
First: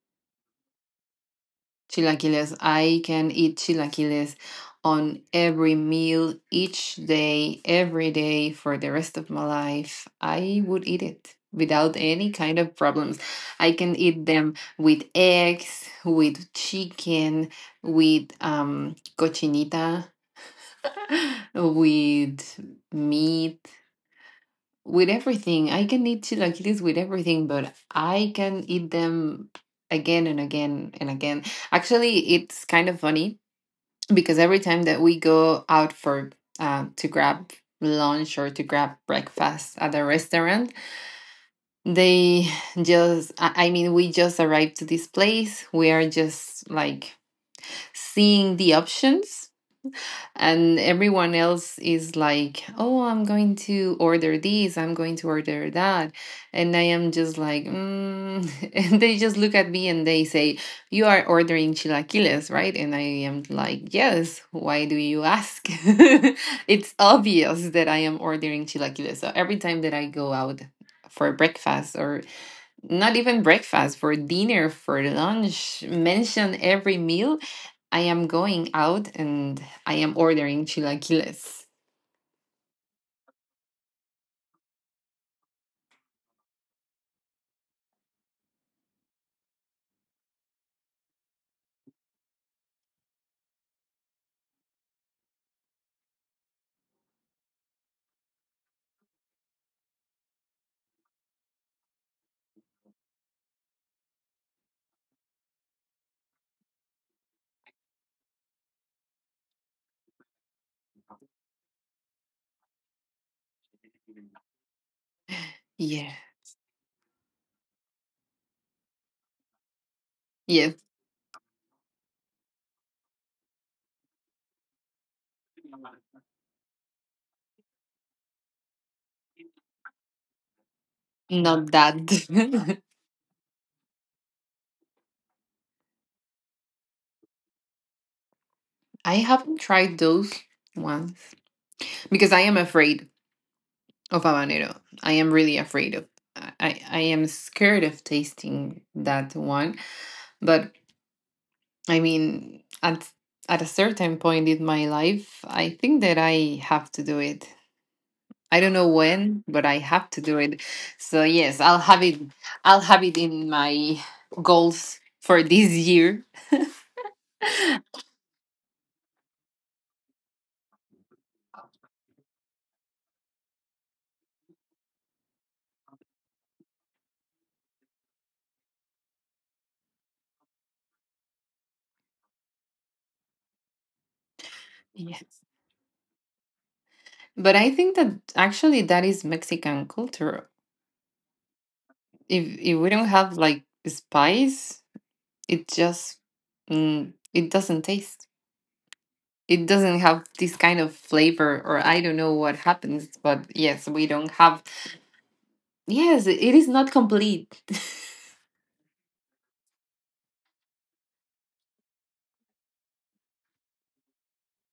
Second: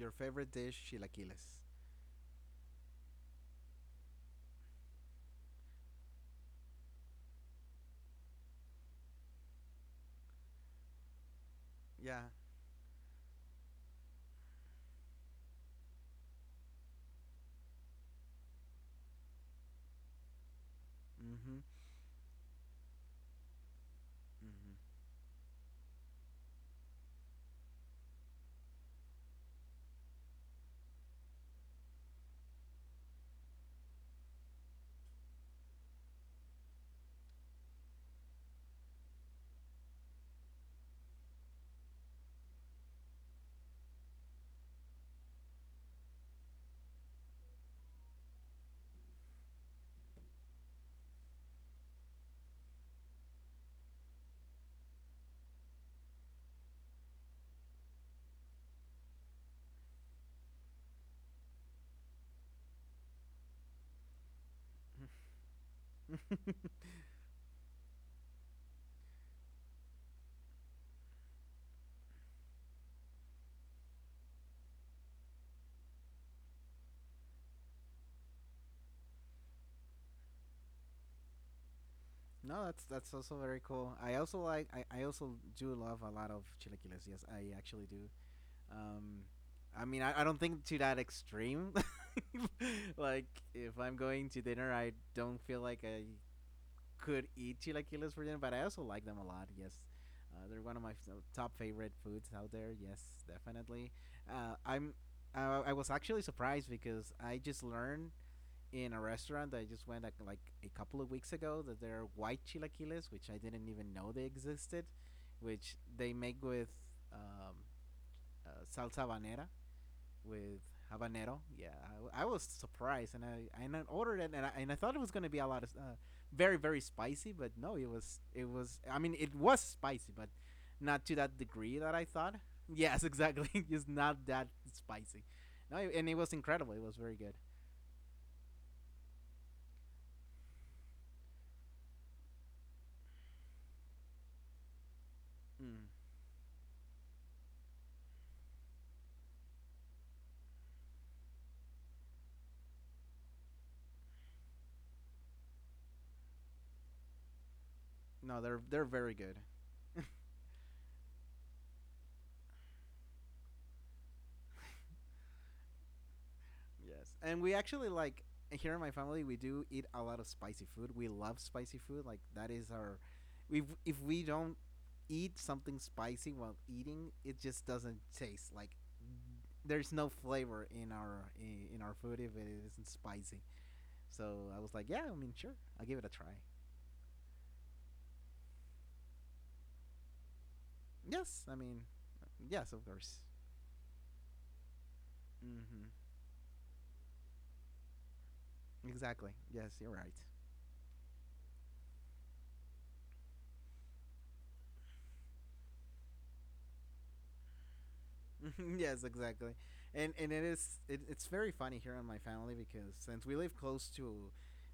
S2: Your favorite dish, chilaquiles.
S1: Chilaquiles. I can eat chilaquiles on every meal, each day, every day for the rest of my life. I would eat it without
S2: Yeah.
S1: any kind of problems. I can eat them with eggs, with chicken, with cochinita,
S2: Mm-hmm.
S1: with meat, with everything. I can eat chilaquiles with everything, but I can eat them again and again and again. Actually, it's kind of funny because every time that we go out for to grab lunch or to grab breakfast at a restaurant, they just, I mean, we just arrived to this place. We are just like seeing the options and everyone else is like, "Oh, I'm going to order this, I'm going to order that," and I am just like, mm. And they just look at me and they say, "You are ordering chilaquiles, right?" And I am like, "Yes, why do you ask?"
S2: Mm-hmm.
S1: It's obvious that I am ordering chilaquiles. So every time that I go out for breakfast or not even breakfast, for dinner, for lunch, mention every meal, I am going out and I am ordering chilaquiles.
S2: No, that's also very cool. I also like. I also do love a lot of chilaquiles. Yes, I actually do. Um, I mean, I don't think to that extreme. Like, if I'm going to dinner, I don't feel like I could eat chilaquiles for dinner, but I also like them a lot. Yes, they're one of my top favorite foods out there. Yes, definitely. Uh, I'm. I was actually surprised because I just learned in a restaurant that I just went like a couple of weeks ago that there are white chilaquiles, which I didn't even know they existed, which
S1: Yeah.
S2: they make with um, salsa banera, with
S1: Yes,
S2: habanero. Yeah, I was surprised, and I ordered it, and I thought it was gonna be a lot of very very spicy, but no, it was it was. I mean, it was spicy, but not to that
S1: not
S2: degree that
S1: that.
S2: I thought. Yes, exactly. It's not that spicy. No, and it was incredible. It was very good.
S1: I haven't tried those ones because I am afraid of habanero. I am really
S2: Mm.
S1: afraid of. I am scared of tasting that one. But I mean, at a certain point in my life, I think that I have to do it.
S2: No,
S1: I don't
S2: they're
S1: know
S2: very good.
S1: when, but I have to do it. So yes, I'll have it. I'll have it in my goals for this year.
S2: Yes, and we actually like here in my family we do eat a lot of spicy food. We love spicy food. Like that is our, we if we don't eat something spicy while eating, it just doesn't taste like. There's no flavor in our food if it isn't spicy. So I was like, yeah, I
S1: Yeah.
S2: mean, sure, I'll give it a try.
S1: But I think that actually that is Mexican culture.
S2: Yes, I mean,
S1: If
S2: yes, of
S1: we don't
S2: course.
S1: have like spice, it
S2: hmm
S1: just, mm, it doesn't taste.
S2: Exactly.
S1: It
S2: Yes, you're
S1: doesn't
S2: right.
S1: have this kind of flavor, or I don't know what happens. But yes, we don't have. Yes, it is not complete.
S2: Yes, exactly. And it is it's very funny here in my family because since we live close to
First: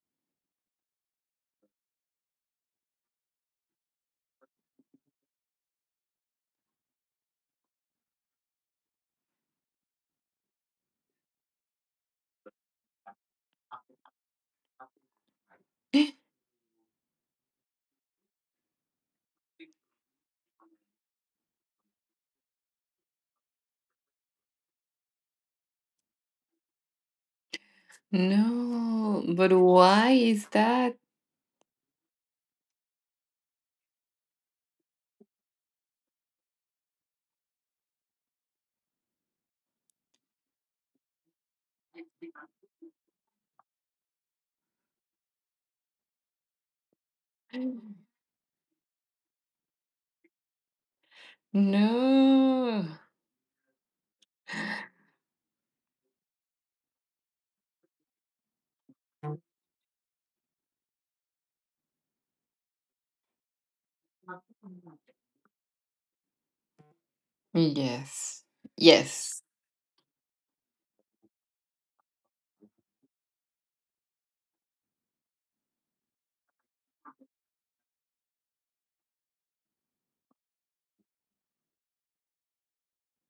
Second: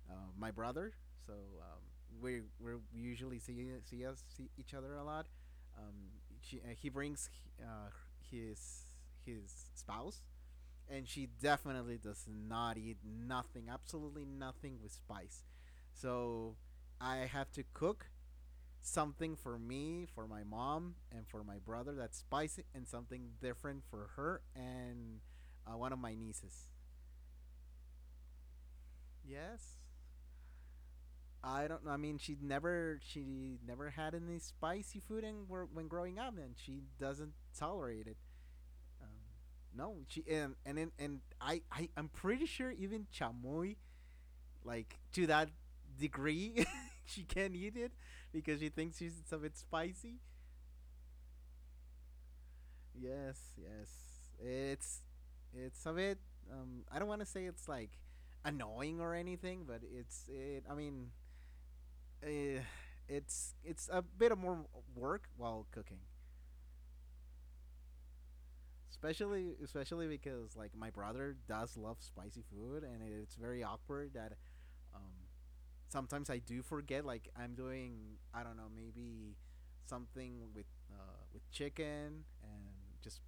S2: my brother, so um, we usually see each other a lot. He brings uh, his spouse, and she definitely does not eat nothing, absolutely nothing with spice. So I have to cook something for me, for my mom, and for my brother that's spicy, and something different for her and one of my nieces.
S1: No, but
S2: Yes.
S1: why is that?
S2: I don't know. I mean, she never had any spicy food in, when growing up, and she doesn't tolerate it. Um, no, she and I I'm pretty sure even chamoy like to that degree she can't eat it because she thinks it's a bit spicy.
S1: No.
S2: Yes, yes. It's it's a bit I don't want to say it's like annoying or anything, but it's it I mean, eh, it's a bit of more work while cooking.
S1: Yes. Yes.
S2: Especially especially because like my brother does love spicy food and it's very awkward that um sometimes I do forget like I'm doing I don't know, maybe something with chicken and just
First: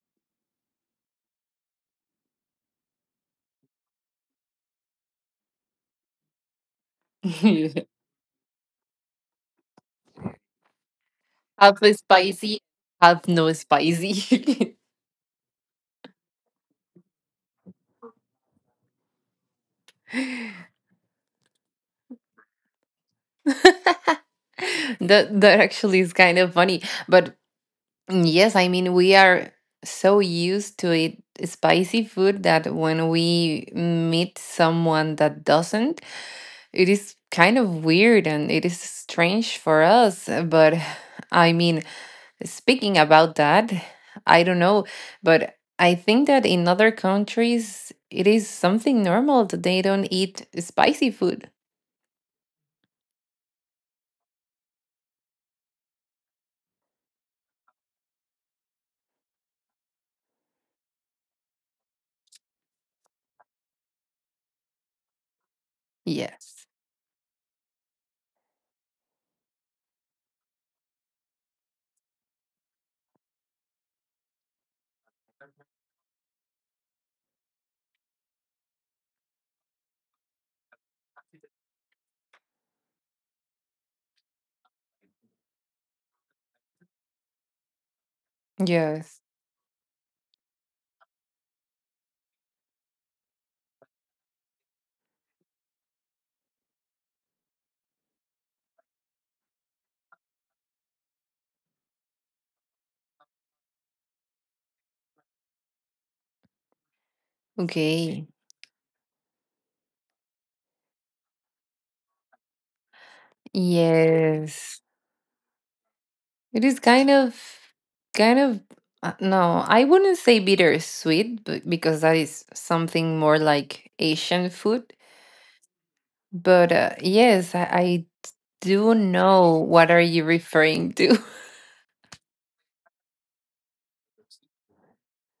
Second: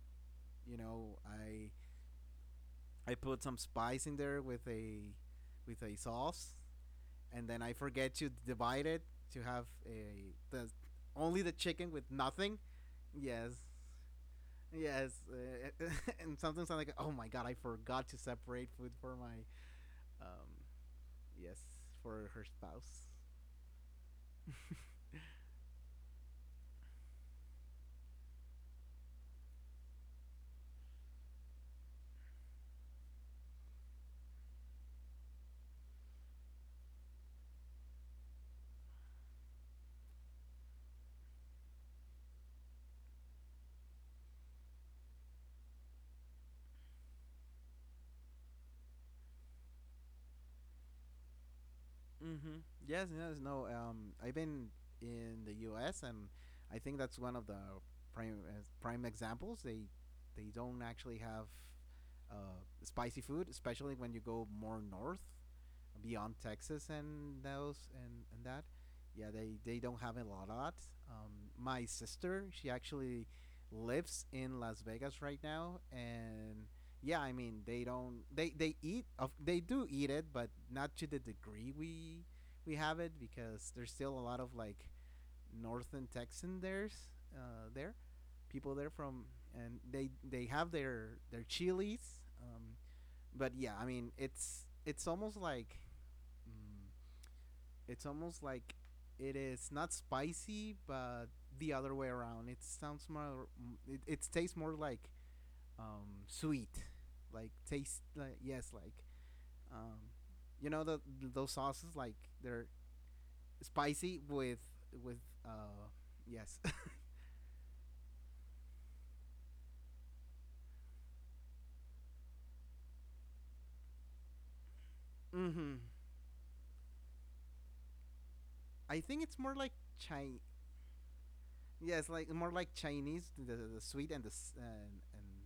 S2: you know, I put some spice in there with a sauce, and then I forget to divide it to have a the only the
S1: Half
S2: chicken
S1: is
S2: with nothing.
S1: spicy, half
S2: Yes,
S1: no spicy.
S2: yes, and sometimes I'm like, oh my god, I forgot to separate food for my um yes for her spouse.
S1: That actually is kind of funny. But yes, I mean we are so used to it spicy food that when we meet someone that doesn't, it is kind of weird and it is strange for us. But I mean, speaking about that, I don't know, but I think that in other countries it is something normal that they don't eat spicy food.
S2: Mm-hmm. Yes, yes, no. I've been in the U.S. and I think that's one of the prime prime examples. They don't actually have spicy food, especially when you go more north, beyond
S1: Yes.
S2: Texas and and that. Yeah, they don't have a lot. My sister, she actually lives in Las Vegas right now, and yeah, I mean they don't they eat of they do eat it, but not to the degree we have it because there's still a lot of like northern Texan there's there people there
S1: Yes.
S2: from, and they have their chilies, but yeah, I mean it's almost like mm, it's almost like it is not spicy, but the other way around. It sounds more it tastes more like sweet like taste
S1: Okay.
S2: like yes like um, you know the those sauces like they're spicy with
S1: Yes.
S2: with uh yes.
S1: It is kind of, no, I wouldn't say bittersweet, but because that is something more like Asian food.
S2: Mm-hmm.
S1: But yes, I
S2: I
S1: do
S2: think it's more
S1: know
S2: like
S1: what are you
S2: Chinese.
S1: referring to.
S2: Yes, like more like Chinese, the sweet and the and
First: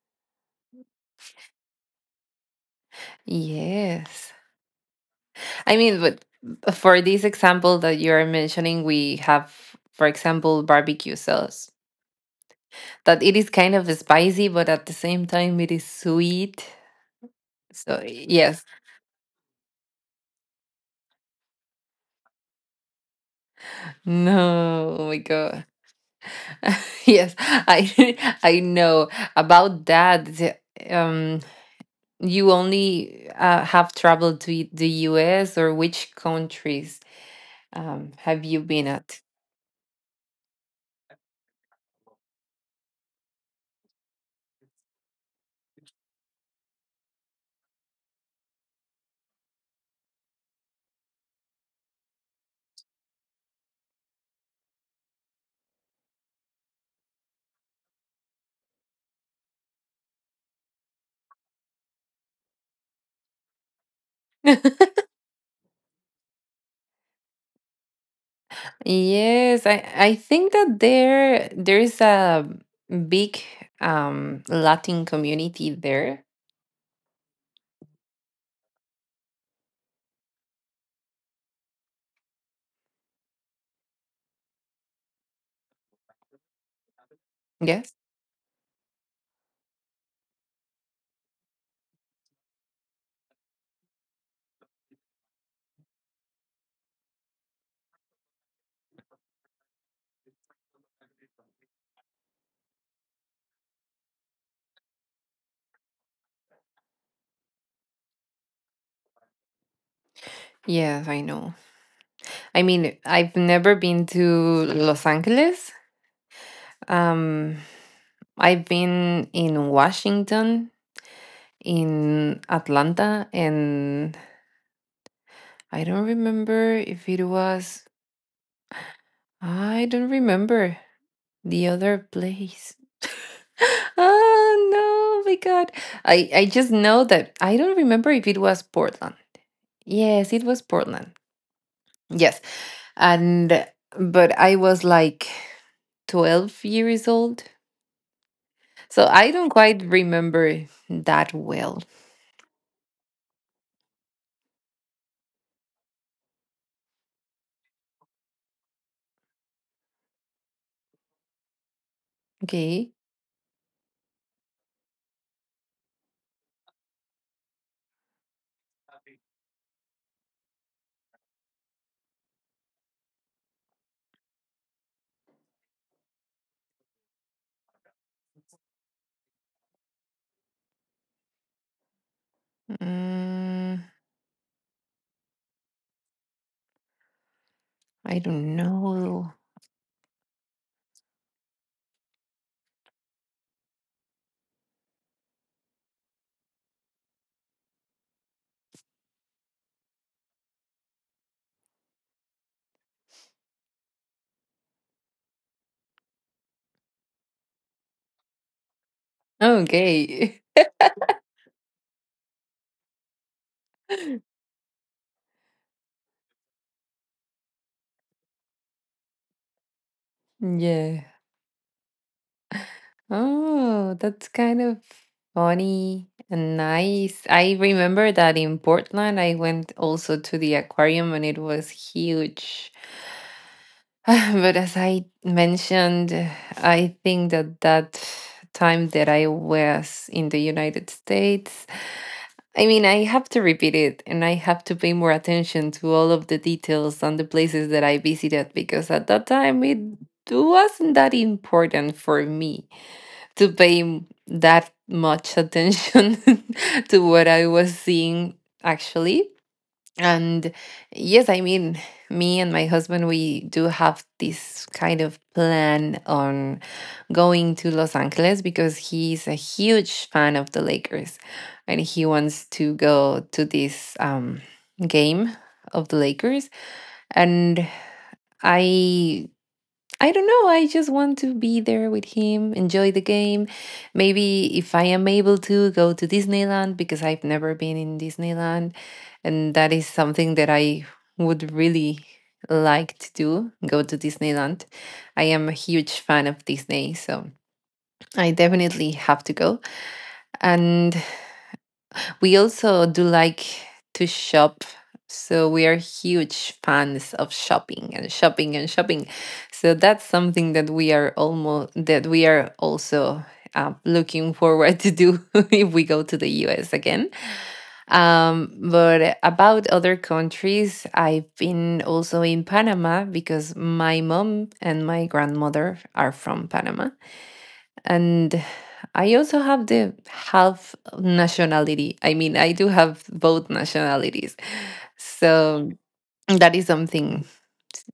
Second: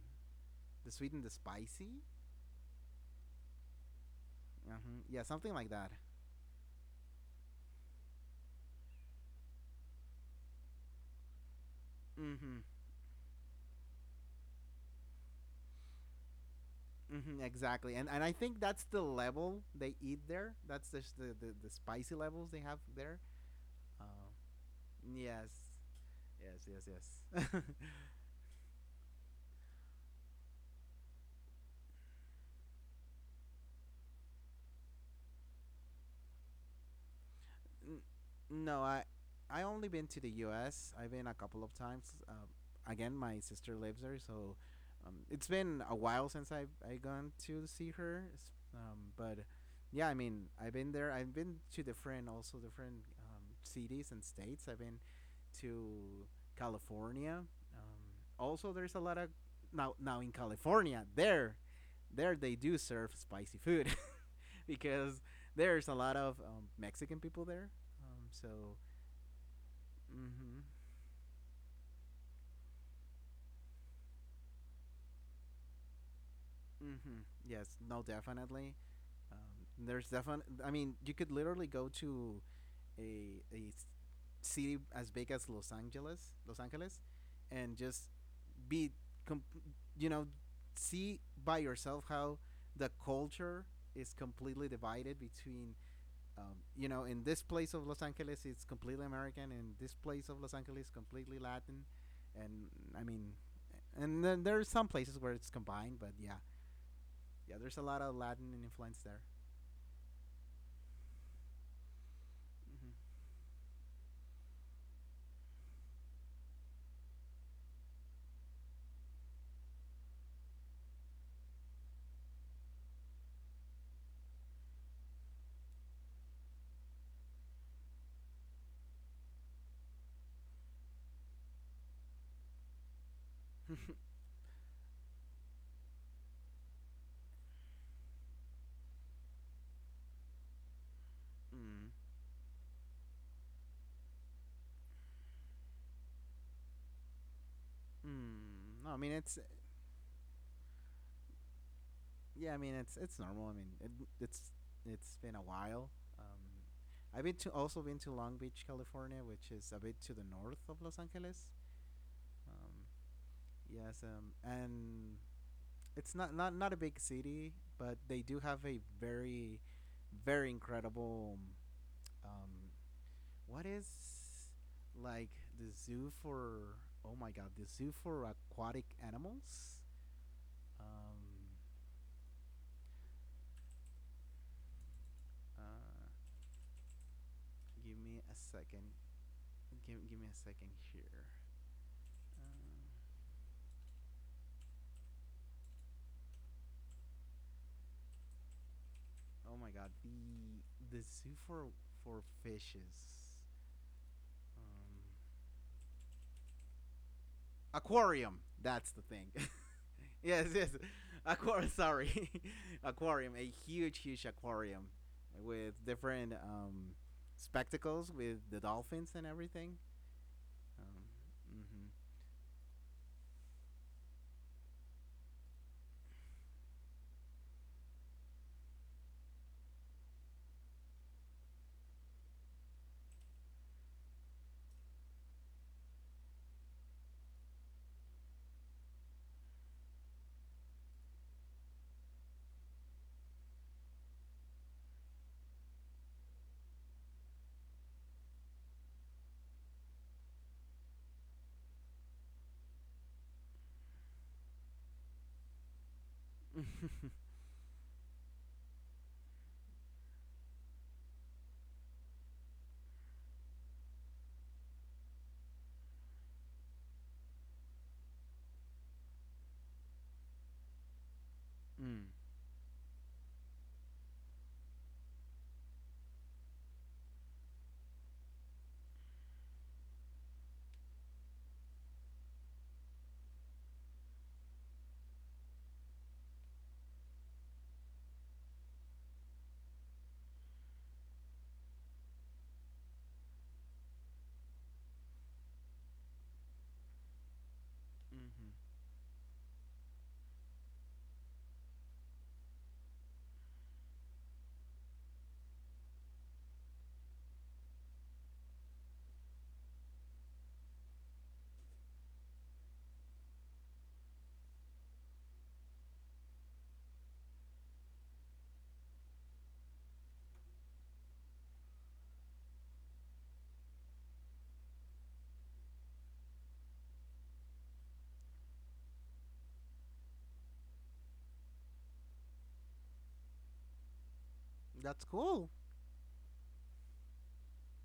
S2: the sweet and the spicy.
S1: Yes.
S2: Yeah, something like
S1: I
S2: that.
S1: mean, but for this example that you are mentioning, we have, for example, barbecue sauce.
S2: Mm-hmm.
S1: That it is kind of spicy, but at the same time, it is sweet.
S2: Mm-hmm, exactly,
S1: So
S2: and I think
S1: yes,
S2: that's the level they eat there. That's just the the spicy levels they have there. Uh,
S1: no, oh my
S2: yes,
S1: God,
S2: yes, yes,
S1: yes,
S2: yes.
S1: I I know about that. The- Um, you only have traveled to the U.S. or which countries
S2: N-
S1: have you
S2: no,
S1: been at?
S2: I only been to the U.S. I've been a couple of times. Again, my sister lives there, so it's been a while since I gone to see her. But yeah, I mean, I've been there. I've been to different also different cities and states. I've been to California. Um, Also, there's a lot of now in California there they do serve spicy food. Because there's a lot of Mexican people there. Um, so,
S1: Yes, I think
S2: mm-hmm,
S1: that there is a big Latin community there.
S2: mm-hmm. Yes, no, definitely. There's definitely. I mean, you could literally go to a a s- city as big as Los Angeles, Los Angeles, and
S1: Yes.
S2: just be, com- you know, see by yourself how the culture is completely divided between you know, in this place of Los Angeles, it's completely American, and this place of Los Angeles, completely Latin, and I mean, and then there are some places where it's combined, but yeah, yeah, there's a lot of Latin influence there.
S1: Yes, I know. I mean, I've never been to Los Angeles. Um, I've been in Washington, in Atlanta, and I don't remember if it was I don't remember the other place.
S2: Mm-hmm.
S1: Oh no, my God. I just know that I don't remember if it was Portland. Yes, it was Portland.
S2: Mm.
S1: Yes. And, but I was like 12 years old.
S2: Mm. No, I
S1: So
S2: mean
S1: I
S2: it's
S1: don't quite remember that well.
S2: yeah, I mean it's normal. It's it's been a while. Um, I've been to also been to Long Beach, California, which is a bit to the north of Los Angeles.
S1: Okay.
S2: Um, yes, and it's not a big city, but they do have a very very incredible um what is like the zoo for oh my god the zoo for aquatic animals um
S1: Mm,
S2: uh give
S1: I
S2: me a
S1: don't
S2: second
S1: know.
S2: give me a second here uh, oh my god the zoo for fishes um aquarium, that's the thing.
S1: Okay.
S2: Yes, yes. Aquarium. Sorry, aquarium. A huge, huge aquarium with different spectacles with the dolphins and everything.
S1: Yeah.
S2: Um,
S1: Oh, that's kind of funny and nice. I remember that in Portland, I went also to the aquarium and it was huge. But as I mentioned, I think that time that I was in the United States, I mean, I have to repeat it and I have to pay more attention to all of the details on the places that I visited because at that time it wasn't that important for me to pay that much attention to
S2: mm-hmm.
S1: what I was seeing actually. And yes, I mean, me and my husband, we do have this kind of plan on going to Los Angeles because he's a huge fan of the Lakers and he
S2: Mm.
S1: wants to go to this game of the Lakers. And I I don't know. I just want to be there with him, enjoy the game. Maybe if I am able to go to Disneyland, because I've never been in Disneyland, and that is something that I would really like to do, go to Disneyland. I am a huge fan of Disney, so I
S2: Mm-hmm.
S1: definitely have to go. And we also do like to shop. So we are huge fans of shopping and shopping and shopping. So that's something that we are also looking forward to do if we go to the US again. But about other countries, I've been also in Panama because my mom and my grandmother are from Panama, and I also have the half nationality. I mean, I do have both nationalities.
S2: That's cool.
S1: So that is something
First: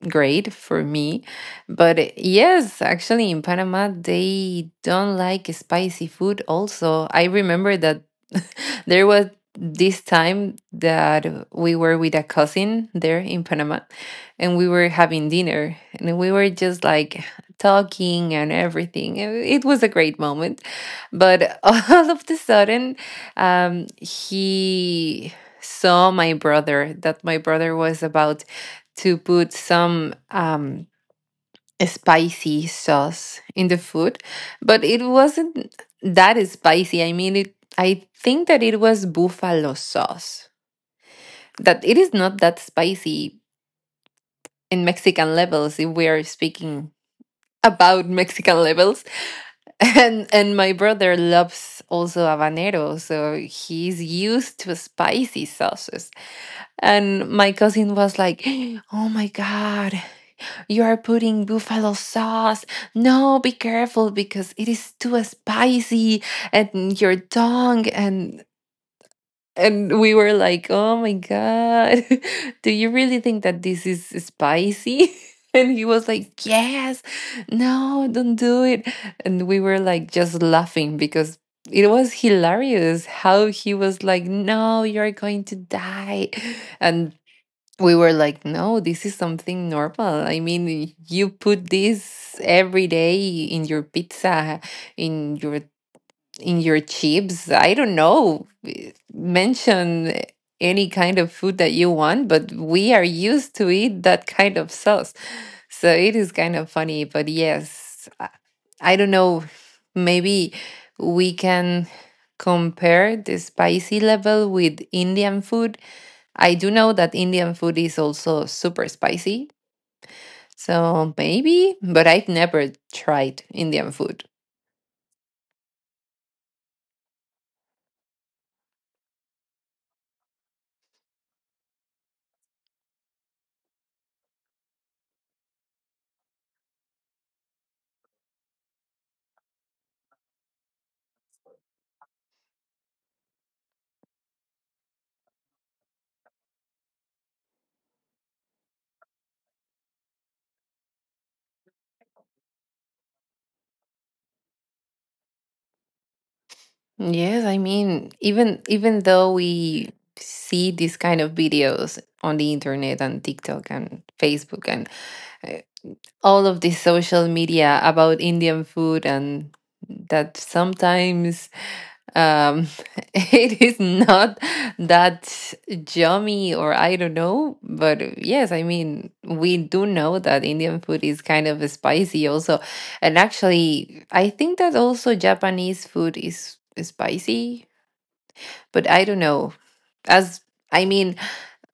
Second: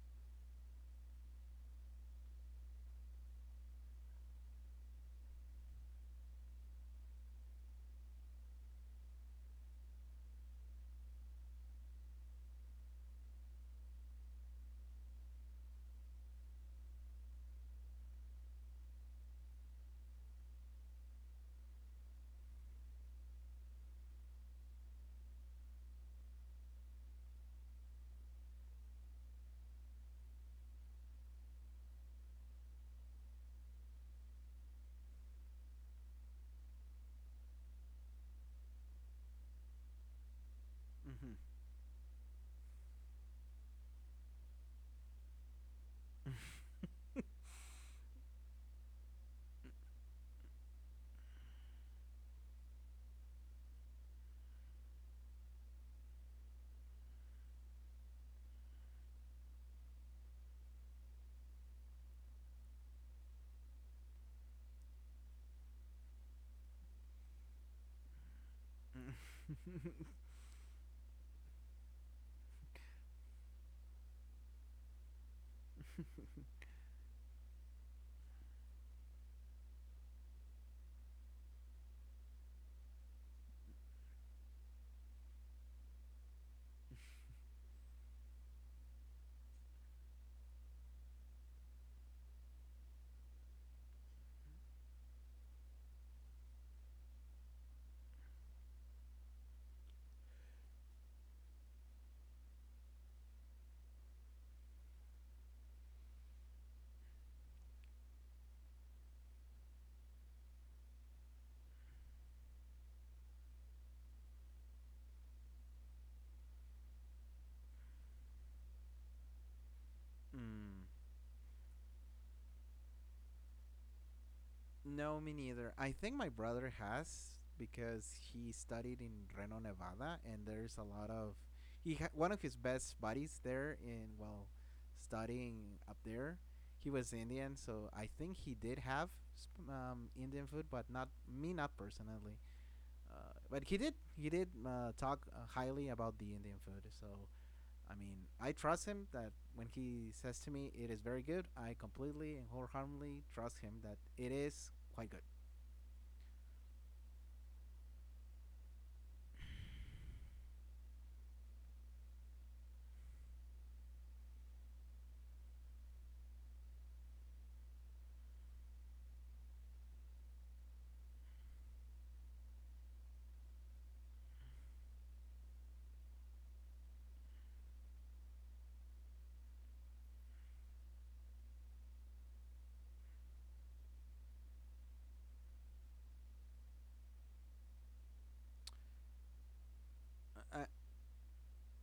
S1: great for me. But yes, actually, in Panama, they don't like spicy food, also. I remember that there was this time that we were with a cousin there in Panama, and we were having dinner and we were just like talking and everything. It was a great moment. But all of the sudden, he saw my brother that my brother was about to put some spicy sauce in the food, but it wasn't that spicy. I mean, I think that it was buffalo sauce. That it is not that spicy in Mexican levels, if we are
S2: Mm-hmm.
S1: speaking about Mexican levels. And my brother loves also habanero, so he's used to spicy sauces. And my cousin was like, "Oh my God, you are putting buffalo sauce. No, be careful because it is too spicy and your tongue and we were like, "Oh my god. Do you really think that this is spicy?" And he was like, "Yes. No, don't do it." And we were like just laughing because it was hilarious how he was like, "No, you're going to die." And we were like, no, this is something normal. I mean, you put this every day in your pizza, in your in your chips. I don't know. Mention any kind of food that you want, but we are used to eat that kind of sauce. So it is kind of funny, but yes, I don't know. Maybe we can compare the spicy level with Indian food. I do know that Indian food is also super spicy.
S2: Mm.
S1: So maybe, but I've never tried Indian food.
S2: No, me neither. I think my brother has because he studied in Reno, Nevada, and there's a lot of one of his best buddies there in well studying up there. He was Indian, so I think he did have Indian food, but not me, not personally. But he did talk highly about the Indian food. So I mean, I trust him that when he says to me it is very good, I completely and wholeheartedly trust him that it is quite good.
S1: Yes, I mean, even though we see these kind of videos on the internet and TikTok and Facebook and uh, all of the social media about Indian food, and that sometimes um, it is not that yummy or I don't know. But yes, I mean, we do know that Indian food is kind of spicy also. And actually, I think that also Japanese food is spicy, but I don't know. As
S2: Uh,
S1: I mean,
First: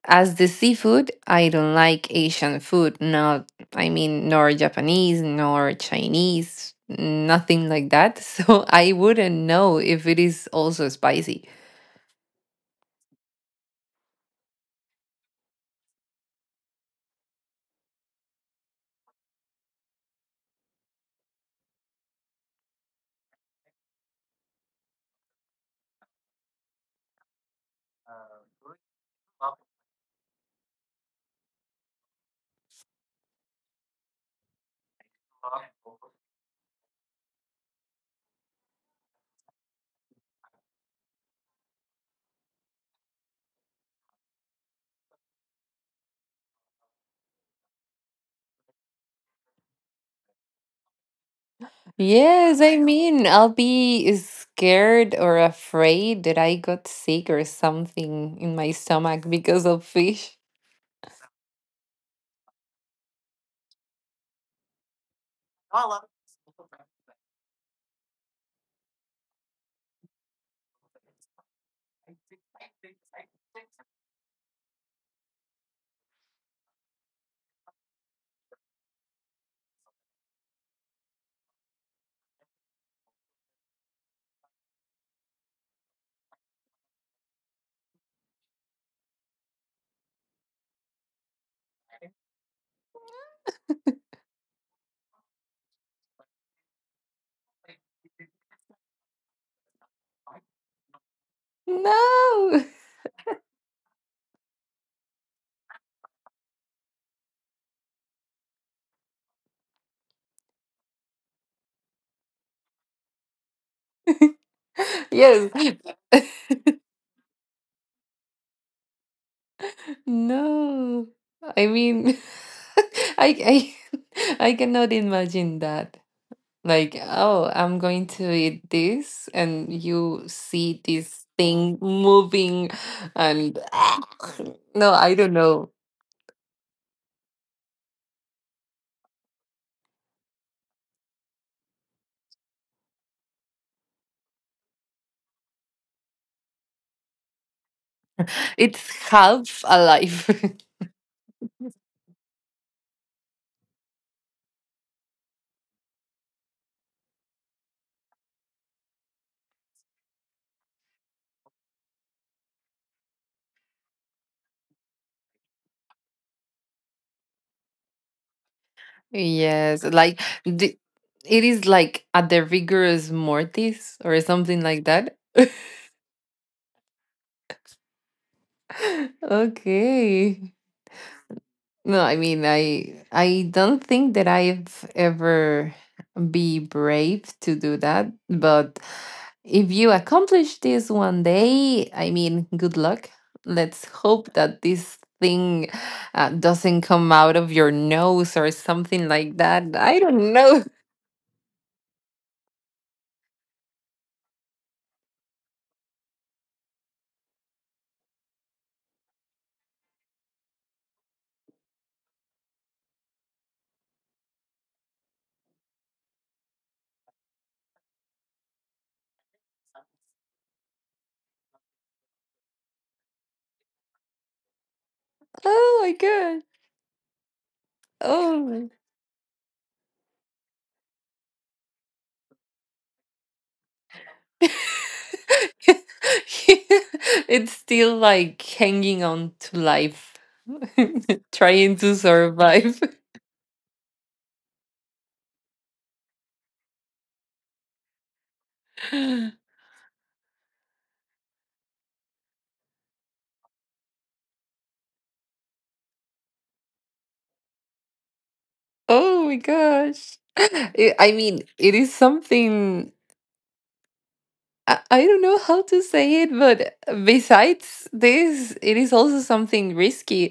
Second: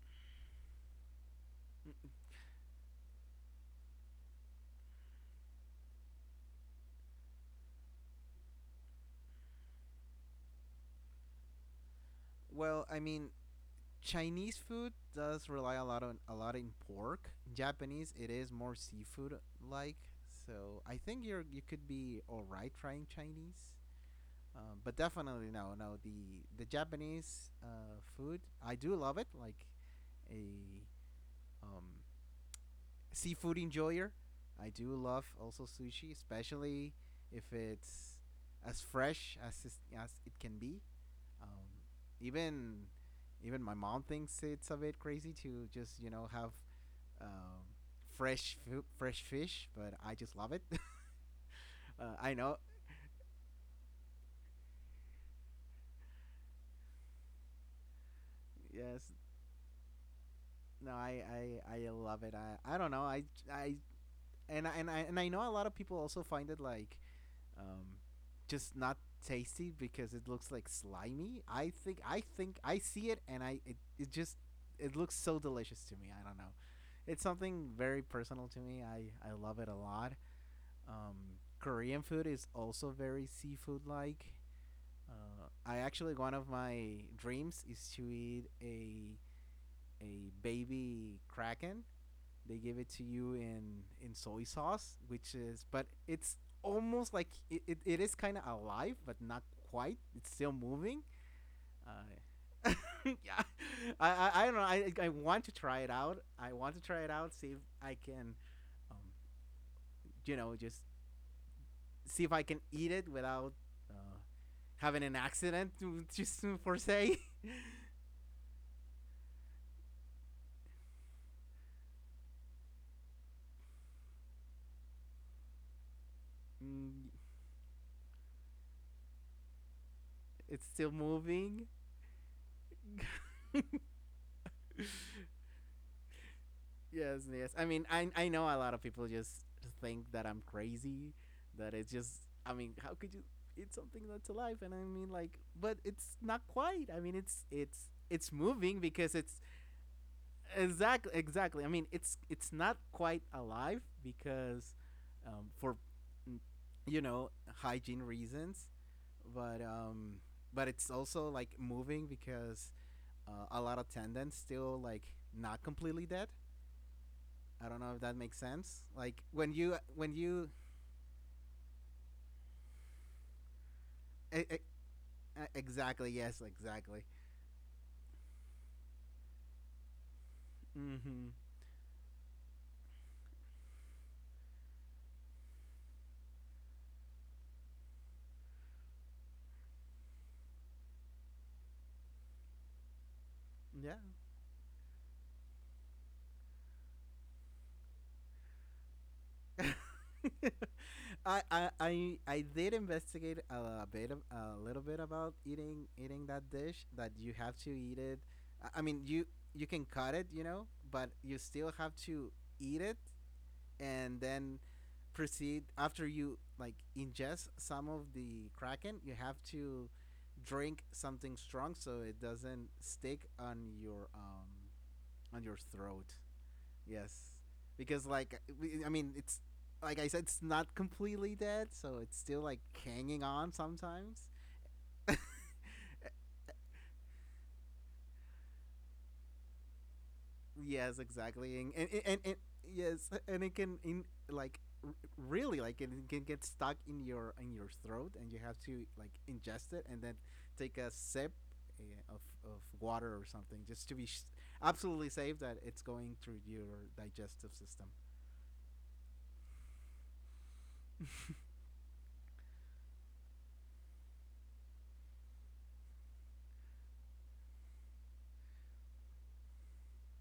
S1: as the seafood, I don't like Asian food. Not, I mean, nor Japanese, nor Chinese, nothing like that. So I wouldn't know if it is also spicy.
S2: well, I mean, Chinese food does rely a lot on a lot in pork. Japanese, it is more seafood like. So I think you could be all right trying Chinese, but definitely no, no. The Japanese food, I do love it. Like a um, seafood enjoyer, I do love also sushi, especially if it's as fresh as is- as it can be. Um, even Even my mom thinks it's a bit crazy to just have um, fresh fish, but I just love it. I know.
S1: Yes, I mean, I'll be scared or afraid that I got sick or something in my
S2: Yes.
S1: stomach because of fish.
S2: No, I love it. I don't know. I and I- and I and I know a lot of people also find it like um, just not tasty because it looks like slimy. I think I see it and it just it looks so delicious to me. I don't know. It's something very personal to me. I love it a lot. Korean food is also very seafood like. I actually one of my dreams is to eat a baby kraken. They give it to you in soy sauce, which is but it's almost like it is kind of alive, but not quite. It's still moving.
S1: No.
S2: Uh, yeah, I don't know. I want to try it out. I want to try it out. See if I can, um, you know, just see if I can eat it without uh, having an
S1: Yes.
S2: accident, just for say.
S1: No, I mean, I I I cannot imagine that. Like, oh, I'm going to eat this, and you
S2: It's
S1: see
S2: still
S1: this
S2: moving.
S1: thing moving, and no,
S2: Yes,
S1: I don't know.
S2: yes. I mean, I know a lot of people just think that I'm crazy, that it's just. I mean, how could you eat something that's alive? And I mean, like, but it's not quite. I mean, it's moving
S1: It's
S2: because it's.
S1: half alive.
S2: Exactly, exactly. I mean, it's not quite alive because for mm, you know hygiene reasons, but um, but it's also like moving because a lot of tendons still like not completely dead. I don't know if that makes sense. Like
S1: Yes, like
S2: when you
S1: the, it is like at the rigorous mortis or
S2: e-
S1: something
S2: e-
S1: like that.
S2: exactly, yes, exactly.
S1: Okay.
S2: Mm-hmm.
S1: No, I mean, I don't think that I've ever be brave to do that, but if you accomplish this one day, I mean, good luck. Let's
S2: Yeah,
S1: hope that this thing doesn't come out of your nose or something like that. I don't know.
S2: I I did investigate a little bit about eating that dish that you have to eat it. I mean you can cut it, you know, but you still have to eat it and then proceed after you like ingest some of the kraken, you have to drink something strong so it doesn't stick on your
S1: Oh my
S2: throat.
S1: God.
S2: Yes, because like
S1: Oh.
S2: I mean, it's like I said, it's not completely dead, so it's still like hanging on sometimes.
S1: It's still like hanging on to life,
S2: Yes, exactly,
S1: trying
S2: and
S1: to
S2: and, and, and
S1: survive.
S2: yes, and it can in like really like it can get stuck in your throat, and you have to like ingest it and then take a sip eh, of water or something just to be absolutely safe that it's going through your digestive system.
S1: Oh my gosh. I mean, it is something I don't know how to say it, but besides this, it is also something risky.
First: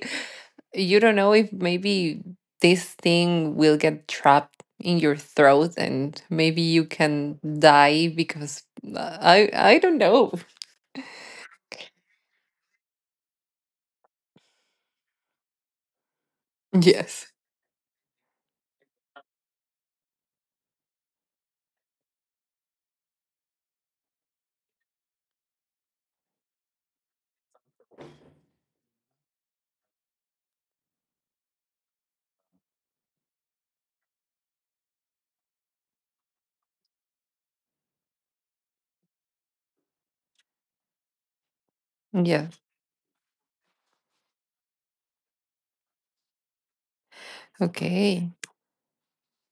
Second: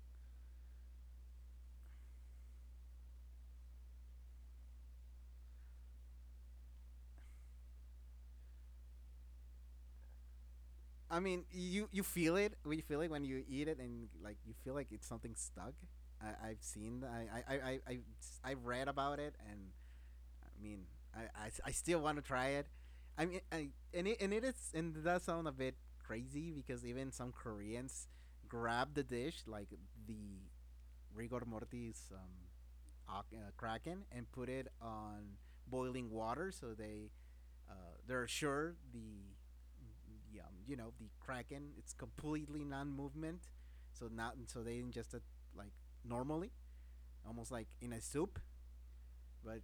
S1: You don't know if maybe this thing will get trapped in your throat and maybe you can die because I don't know.
S2: I mean, you feel it. You feel it when you eat it, and like you feel like it's something stuck. I, I've seen.
S1: Yes.
S2: I have read about it, and I mean, I still want to try it. I mean, I, and it is and it does sound a bit crazy because even some Koreans grab the dish like the rigor mortis kraken and put it on boiling water so they uh, they're sure the you know the kraken it's completely
S1: Yes.
S2: non-movement, so not so they ingest it like normally, almost like in a soup.
S1: Okay.
S2: But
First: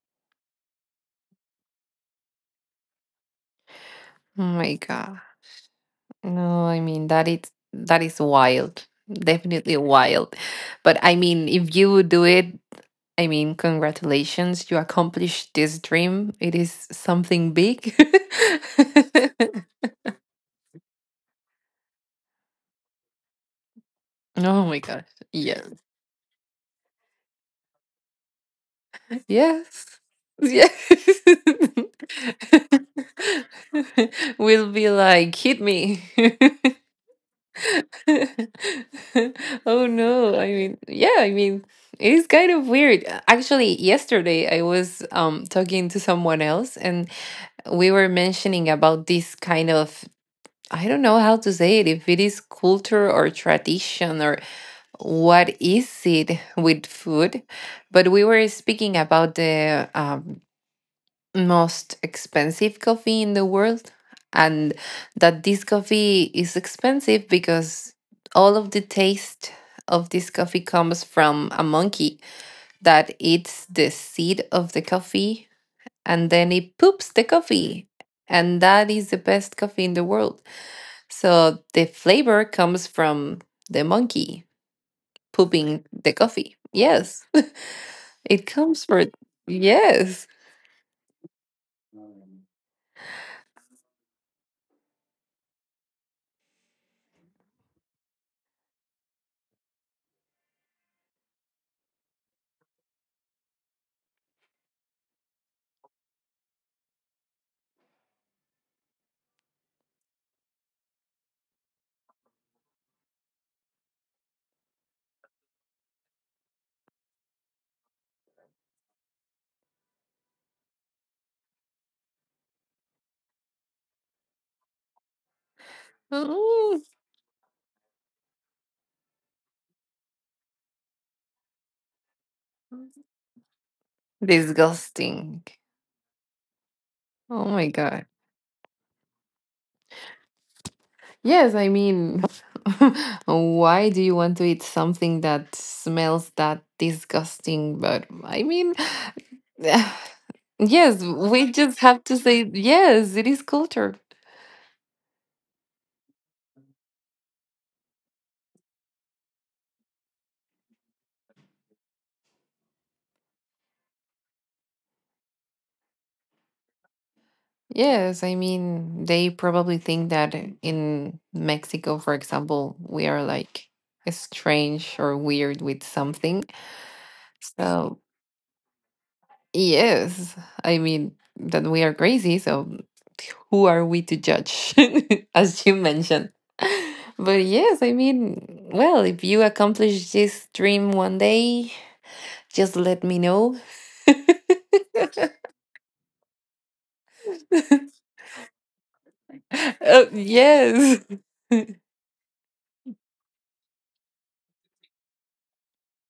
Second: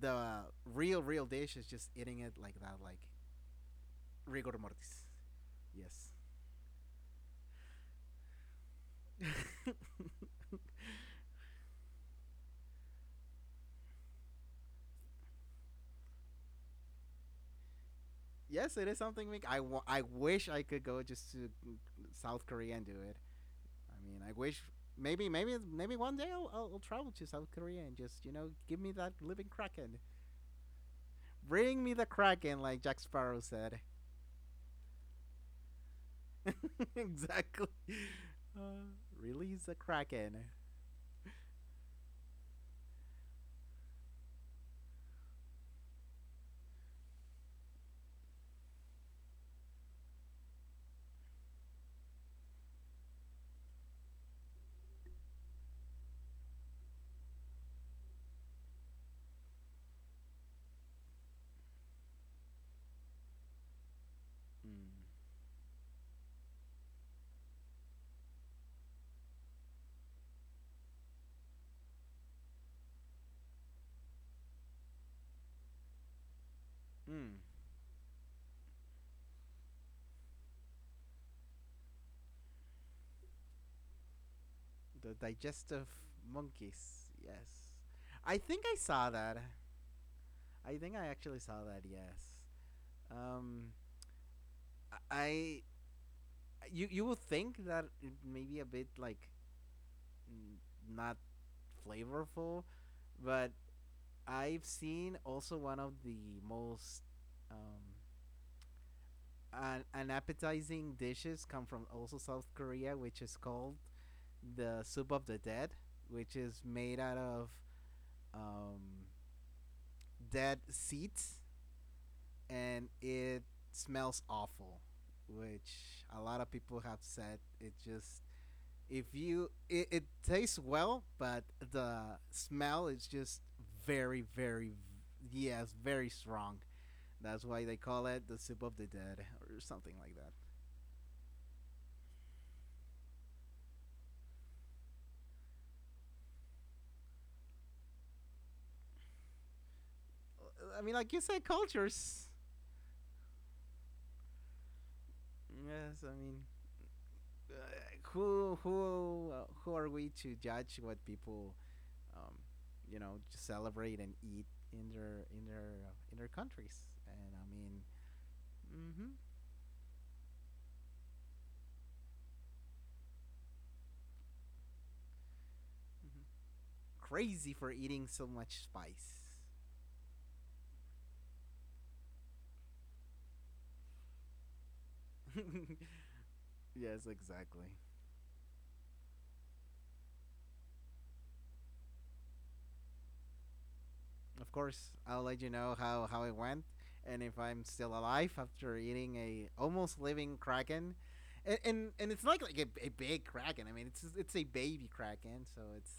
S2: the real real dish is just eating it like that, like
S1: Oh
S2: rigor
S1: my
S2: mortis.
S1: God.
S2: Yes.
S1: No, I mean that is wild. Definitely wild. But I mean, if you do it, I mean, congratulations. You accomplished this dream. It is something big.
S2: Yes, it is something I wish I could go just to South Korea and do it. I mean, I wish
S1: Oh my gosh. Yes.
S2: maybe one day I'll travel to South Korea and just you know give me that living
S1: Yes.
S2: kraken.
S1: Yes.
S2: Bring me the Kraken, like Jack Sparrow said.
S1: Will be like, hit me.
S2: Exactly. Uh, Release the
S1: Oh
S2: Kraken.
S1: no. I mean, yeah, I mean, it is kind of weird. Actually, yesterday I was talking to someone else, and we were mentioning about this kind of I don't know how to say it, if it is culture or tradition or what is it with food, but we were speaking about the most expensive coffee in the world, and
S2: Mm.
S1: that this coffee is expensive because all of the taste of this coffee comes from a monkey that eats the seed of the coffee, and then it poops the
S2: Mm.
S1: coffee, and that is the best coffee in the world. So the flavor comes from the monkey
S2: The
S1: pooping
S2: digestive
S1: the coffee,
S2: monkeys.
S1: yes.
S2: Yes. I
S1: It
S2: think I
S1: comes from,
S2: saw that.
S1: yes.
S2: I think I actually saw that. Yes. Um, I You you would think that it may be a bit like not flavorful, but I've seen also one of the most um, an appetizing dishes come from also South Korea, which is called the soup of the dead, which is made out of um, dead seeds, and it smells awful, which a lot of
S1: Mm,
S2: people have said it just if it tastes well, but the smell is just very very.
S1: disgusting.
S2: Yes, very strong. That's
S1: Oh
S2: why
S1: my
S2: they
S1: God.
S2: call it the soup of the dead or something like that.
S1: Yes, I mean, why do you want to eat something that smells that disgusting? But I mean,
S2: I mean,
S1: yes,
S2: like you
S1: we
S2: said,
S1: just have to
S2: cultures.
S1: say, yes, it is culture.
S2: Yes, I mean, uh, who are we to judge what people, um, you know, just celebrate and eat in their in their countries? And I mean,
S1: Yes, I mean,
S2: mm-hmm,
S1: they probably think that in Mexico, for example, we are like strange or weird with
S2: mm-hmm.
S1: something.
S2: Crazy for
S1: So.
S2: eating so much spice.
S1: Yes. I mean, that we are crazy, so who are we to judge, as you mentioned?
S2: Yes,
S1: But
S2: exactly.
S1: yes, I mean, well, if you accomplish this dream one day, just let me know.
S2: Of course, I'll let you know how it went and if I'm still alive after eating a
S1: Oh,
S2: almost living
S1: yes.
S2: kraken. And, it's not like a big kraken. I mean, it's a baby kraken, so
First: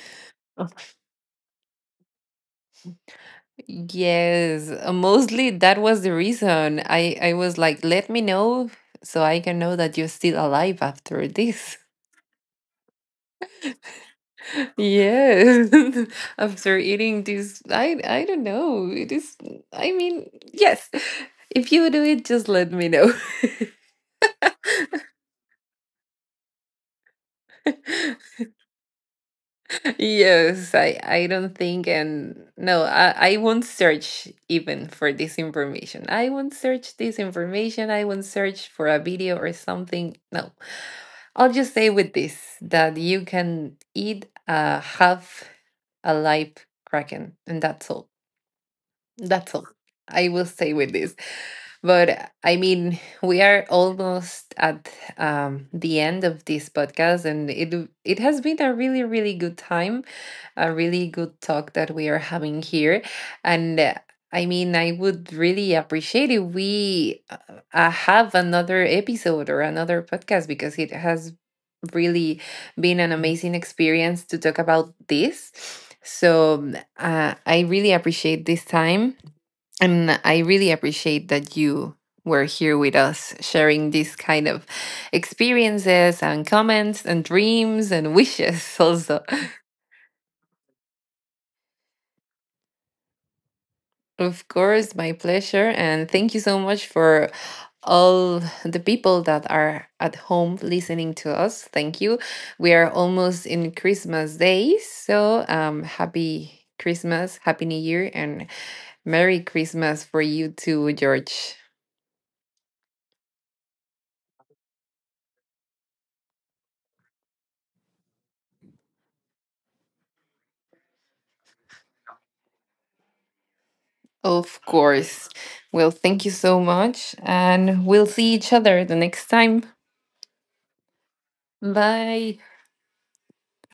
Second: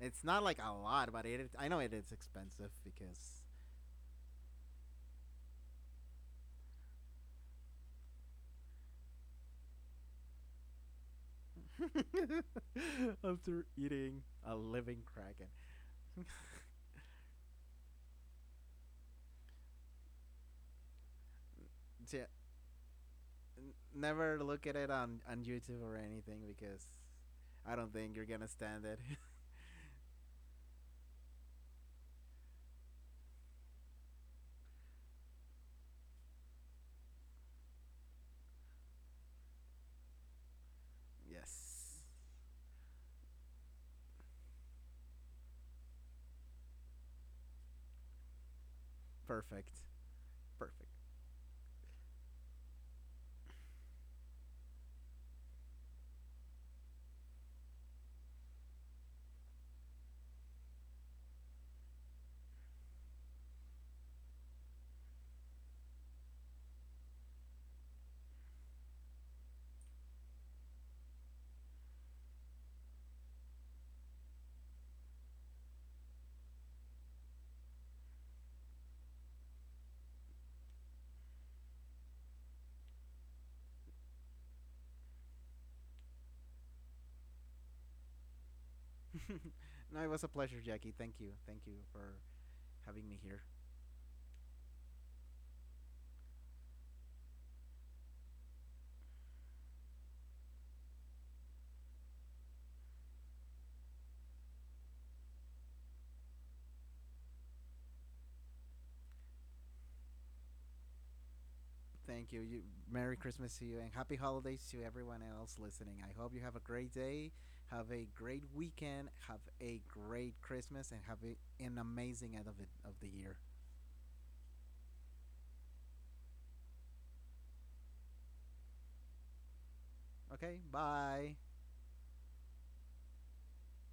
S2: it's not like a lot, but it I know it is expensive because
S1: Yes, mostly that was the reason. I was like, let me know so I can know that you're still alive after this.
S2: after eating a living kraken.
S1: Yes. After eating this, I don't know. It is, I mean, yes. If you do
S2: So, yeah,
S1: it, just let me know.
S2: never look at it on YouTube or anything because I don't think you're gonna stand it.
S1: Yes, I don't think, and no, I won't search even for this information. I won't search this information. I won't search for a video or something. No. I'll just say
S2: Yes.
S1: with this that you can eat a half a live kraken and that's all. That's all
S2: Perfect.
S1: I will say
S2: Perfect.
S1: with this. But I mean, we are almost at the end of this podcast, and it has been a really, really good time, a really good talk that we are having here. And I mean, I would really appreciate if we have another episode or another podcast, because it has really been an amazing experience to talk about this. So I really appreciate this time, and I really appreciate that you were here with us sharing these kind of experiences and comments and dreams and wishes also.
S2: No, it was a pleasure, Jackie. Thank you. Thank you for having me here.
S1: Of course, my pleasure, and thank you so much for all the people that are at home listening to us. Thank you. We are almost in Christmas days, so happy Christmas, happy New Year, and Merry Christmas for you too, George.
S2: Thank you. You Merry Christmas to you and happy holidays to everyone else listening. I hope you have a great day, have a great weekend, have a great Christmas, and have an amazing end of of the year.
S1: Of course. Well, thank you so much. And we'll see each other the next time.
S2: Okay, bye.
S1: Bye.